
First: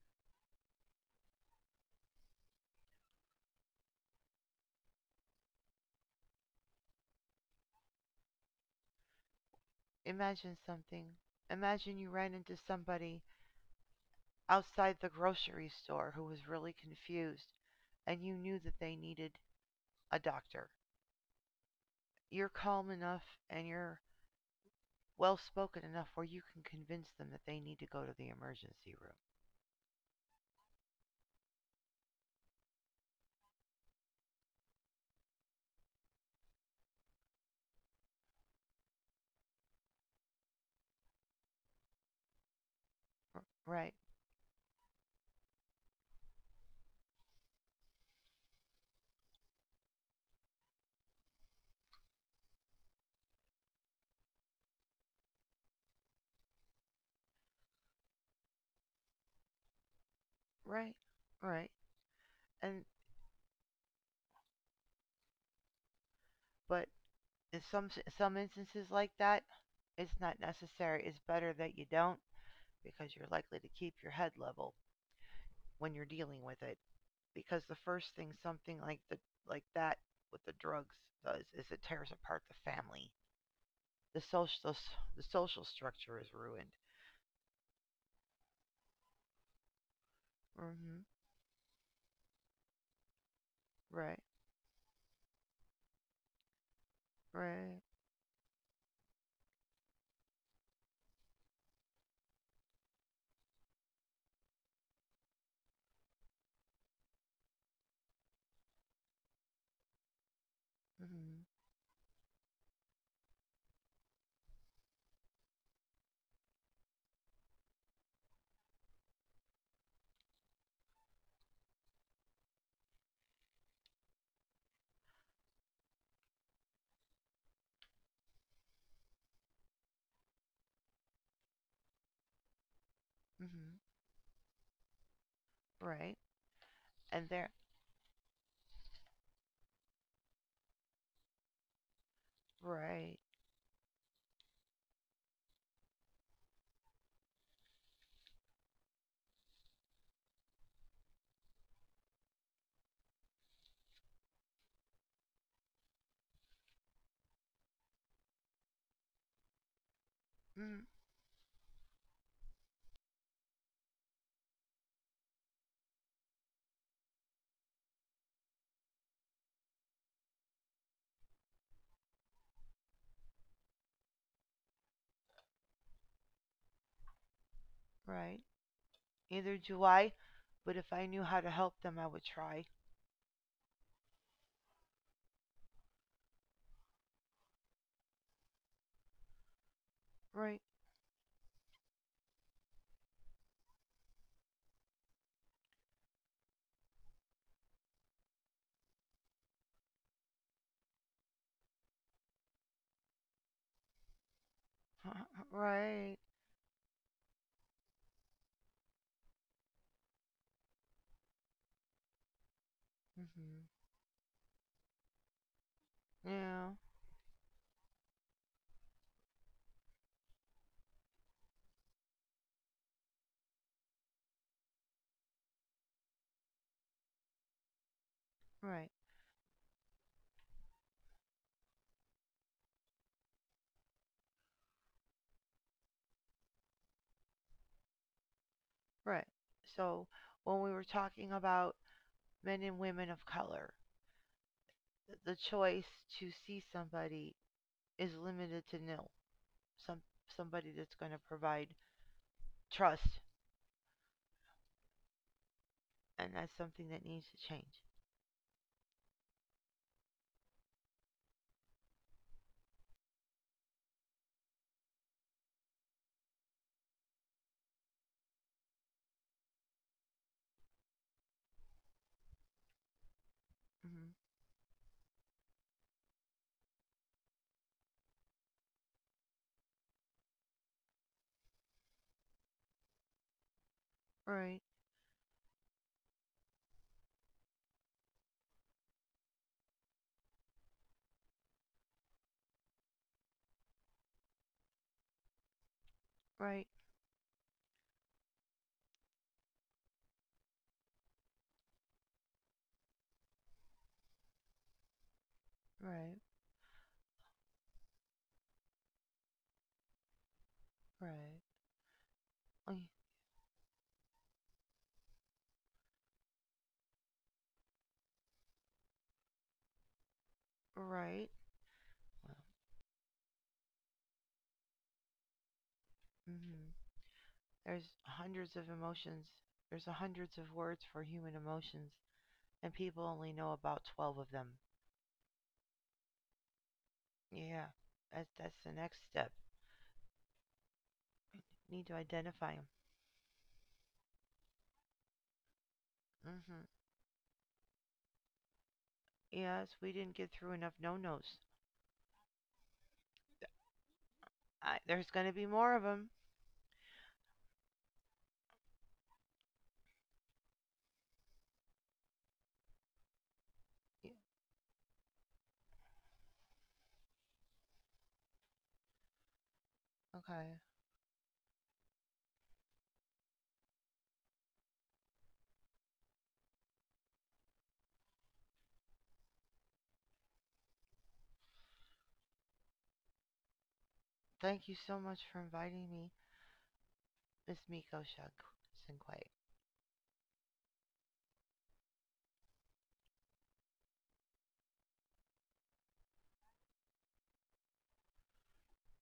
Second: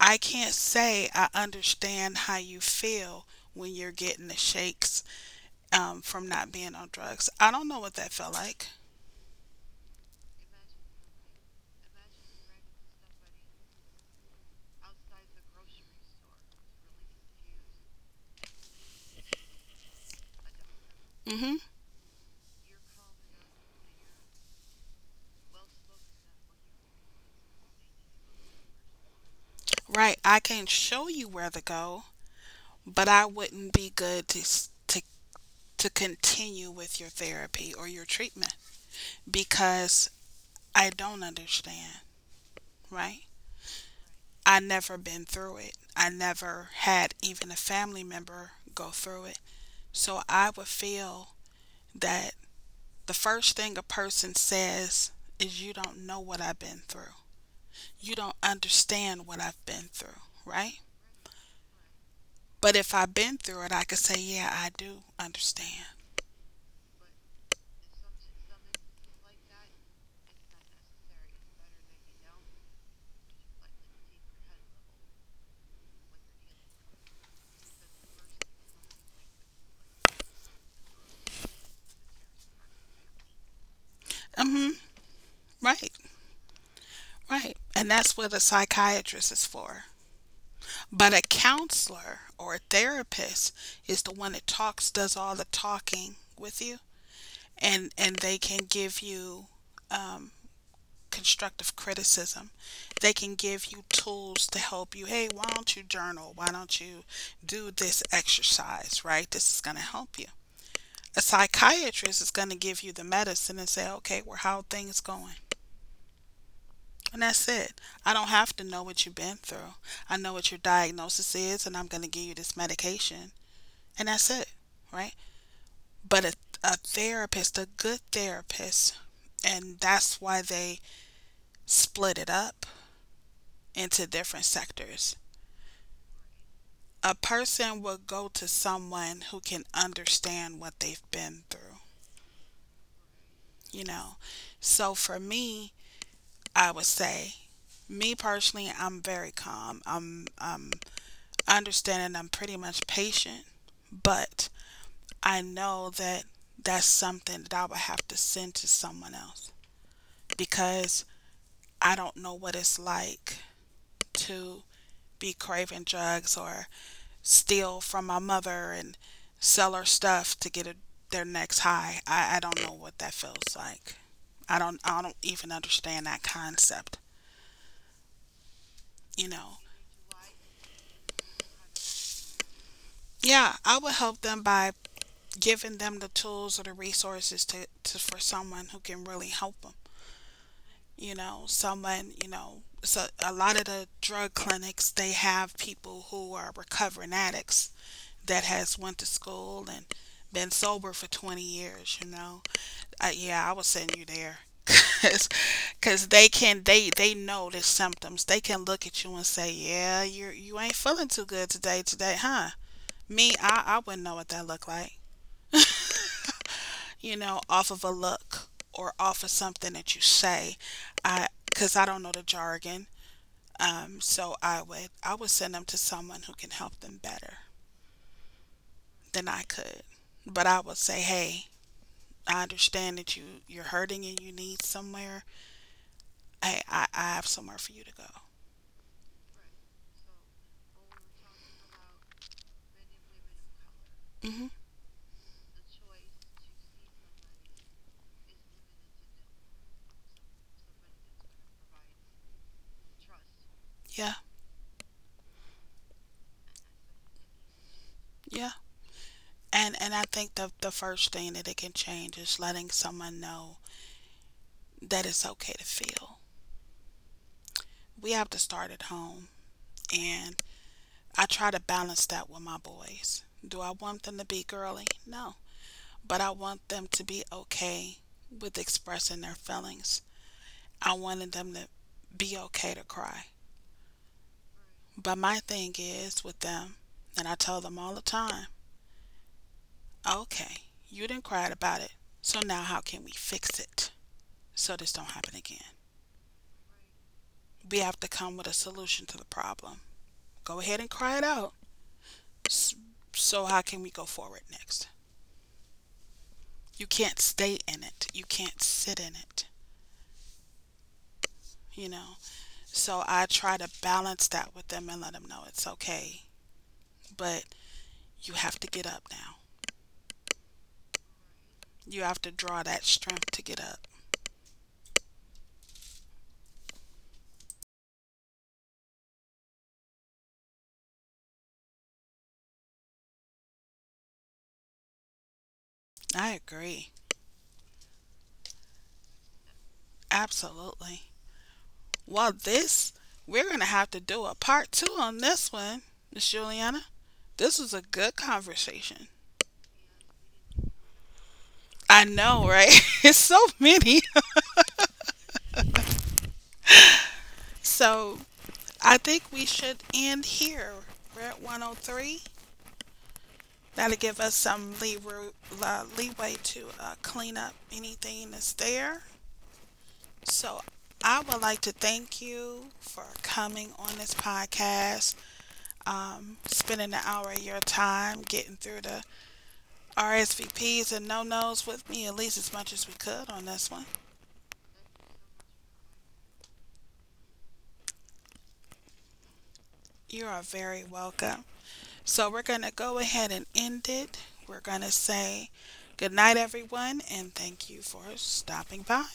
Speaker 1: I can't say I understand how you feel when you're getting the shakes um, from not being on drugs. I don't know what that felt like.
Speaker 2: Imagine something. Imagine you ran into somebody outside the grocery store who was really confused and you knew that they needed a doctor.
Speaker 1: Hmm.
Speaker 2: You're calm enough and you're well spoken enough where you can convince them that they need to go to the emergency room.
Speaker 1: Right. I can show you where to go, but I wouldn't be good to s- to to continue with your therapy or your treatment because I don't understand. Right.
Speaker 2: Right,
Speaker 1: I never been through it. I never had even a family member go through it. So I would feel that the first thing a person says is, "You don't know what I've been through. You don't understand what I've been through," right?
Speaker 2: right, right.
Speaker 1: But
Speaker 2: And
Speaker 1: if I've been through it, I could say, "Yeah, I do understand."
Speaker 2: But in some some instances like that, it's not necessary. It's better that you don't, because you're likely to keep your head level when you're dealing with it, because the first thing something like the like that with the drugs does is it tears apart the family. The
Speaker 1: Hmm.
Speaker 2: social the social
Speaker 1: Right,
Speaker 2: structure is ruined.
Speaker 1: right. And that's what a psychiatrist is for.
Speaker 2: Mhm.
Speaker 1: But a counselor or a therapist is the
Speaker 2: Right.
Speaker 1: one that talks, does all the talking with you,
Speaker 2: Right.
Speaker 1: and, and they can give you um, constructive criticism. They can give you tools to help you. Hey, why don't you journal? Why don't you do this exercise, right? This is going to help you. A
Speaker 2: Mhm.
Speaker 1: psychiatrist is going to give you the medicine and say, okay, well, how are things going? And that's it. I don't have to know what you've been through. I know what your diagnosis is, and I'm going to give you this medication. And that's it, right? But a, a therapist, a good therapist, and that's why they split it up
Speaker 2: Mhm.
Speaker 1: into different sectors,
Speaker 2: Right.
Speaker 1: a
Speaker 2: And there.
Speaker 1: person would go to someone who can understand what they've been through,
Speaker 2: Right.
Speaker 1: you know. So for me, I would say, me personally, I'm very calm. I'm, I'm understanding, I'm pretty much patient, but I know that that's something that I would have to send to someone else
Speaker 2: Mhm.
Speaker 1: because I don't know what it's like to be craving drugs or steal from my mother and sell her stuff to get a, their next high. I, I don't know what that feels like. I don't I don't even understand that concept.
Speaker 2: Right.
Speaker 1: You know.
Speaker 2: Neither do I, but if I knew how to help them, I would try.
Speaker 1: Yeah, I would help them by giving them the tools or the resources to, to for someone who can really help them.
Speaker 2: Right.
Speaker 1: You know someone, you know, so a lot of the drug clinics, they have people who are recovering addicts that has went to school and been sober for twenty years, you know. Uh, yeah, I would send you there. [LAUGHS]
Speaker 2: [LAUGHS]
Speaker 1: Because
Speaker 2: Right.
Speaker 1: they can, they they know the symptoms. They can look at you and say, yeah, you you ain't feeling too good today today, huh? Me, i
Speaker 2: Mhm.
Speaker 1: i wouldn't know what that look like,
Speaker 2: Yeah.
Speaker 1: you know, off of a look or off of something that you say. I, because I don't know the jargon, um, so I would, I would send them to someone who can help them better
Speaker 2: Right.
Speaker 1: than I could. But I would say, hey, I understand that you you're hurting and you need somewhere. Hey, I, I have somewhere for you to go.
Speaker 2: Right. So when we were talking about men and women of color,
Speaker 1: Hmm.
Speaker 2: the choice to see somebody is limited to nil. Some somebody that's going to provide trust,
Speaker 1: Yeah,
Speaker 2: and that's something that needs to change.
Speaker 1: yeah. And and I think the the first thing that it can change is letting someone know that it's okay to feel. We have to start at home, and I try to balance that with my boys. Do I want
Speaker 2: Hmm.
Speaker 1: them to be girly? No, but I want them to be okay with expressing their feelings. I wanted them to be okay to cry.
Speaker 2: Right,
Speaker 1: But my thing is with them, and I tell them all the time, okay, you didn't cry about it, so now how can we fix it so this don't happen again?
Speaker 2: right,
Speaker 1: We have to come with a solution to the problem. Go ahead and cry it out. So how can we go forward next?
Speaker 2: right,
Speaker 1: You can't stay in it. You can't sit in it.
Speaker 2: right,
Speaker 1: You know.
Speaker 2: Oy,
Speaker 1: So I try to balance that with them and let them know it's okay, but you have to get up now.
Speaker 2: right.
Speaker 1: You have to draw that strength to get up.
Speaker 2: Hmm. There's hundreds of emotions. There's hundreds of words for human emotions, and people only know about twelve of them.
Speaker 1: I agree.
Speaker 2: Yeah, that's that's the next step.
Speaker 1: Absolutely.
Speaker 2: Need to
Speaker 1: Well,
Speaker 2: identify them.
Speaker 1: this, we're going to have to do a part two on this one, Miss
Speaker 2: Hmm.
Speaker 1: Juliana. This was a good conversation.
Speaker 2: Yes, we didn't get through enough no-nos.
Speaker 1: I know, right? [LAUGHS] It's so many.
Speaker 2: I, there's going to be more of them.
Speaker 1: So I think we should end here. We're at one oh three. That'll give
Speaker 2: Yeah,
Speaker 1: us some leeway, uh, leeway to uh, clean up anything that's there. So,
Speaker 2: okay.
Speaker 1: I would like to thank you for coming on this podcast, um, spending an hour of your time getting through the R S V Ps and no nos with me, at least as much as we could on this one.
Speaker 2: Thank you so much for inviting me, Miss Miko Shug Senquay.
Speaker 1: You are very welcome. So, we're going to go ahead and end it. We're going to say good night, everyone, and thank you for stopping by.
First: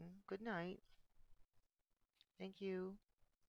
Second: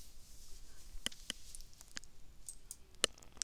Speaker 2: Mm, good night. Thank you.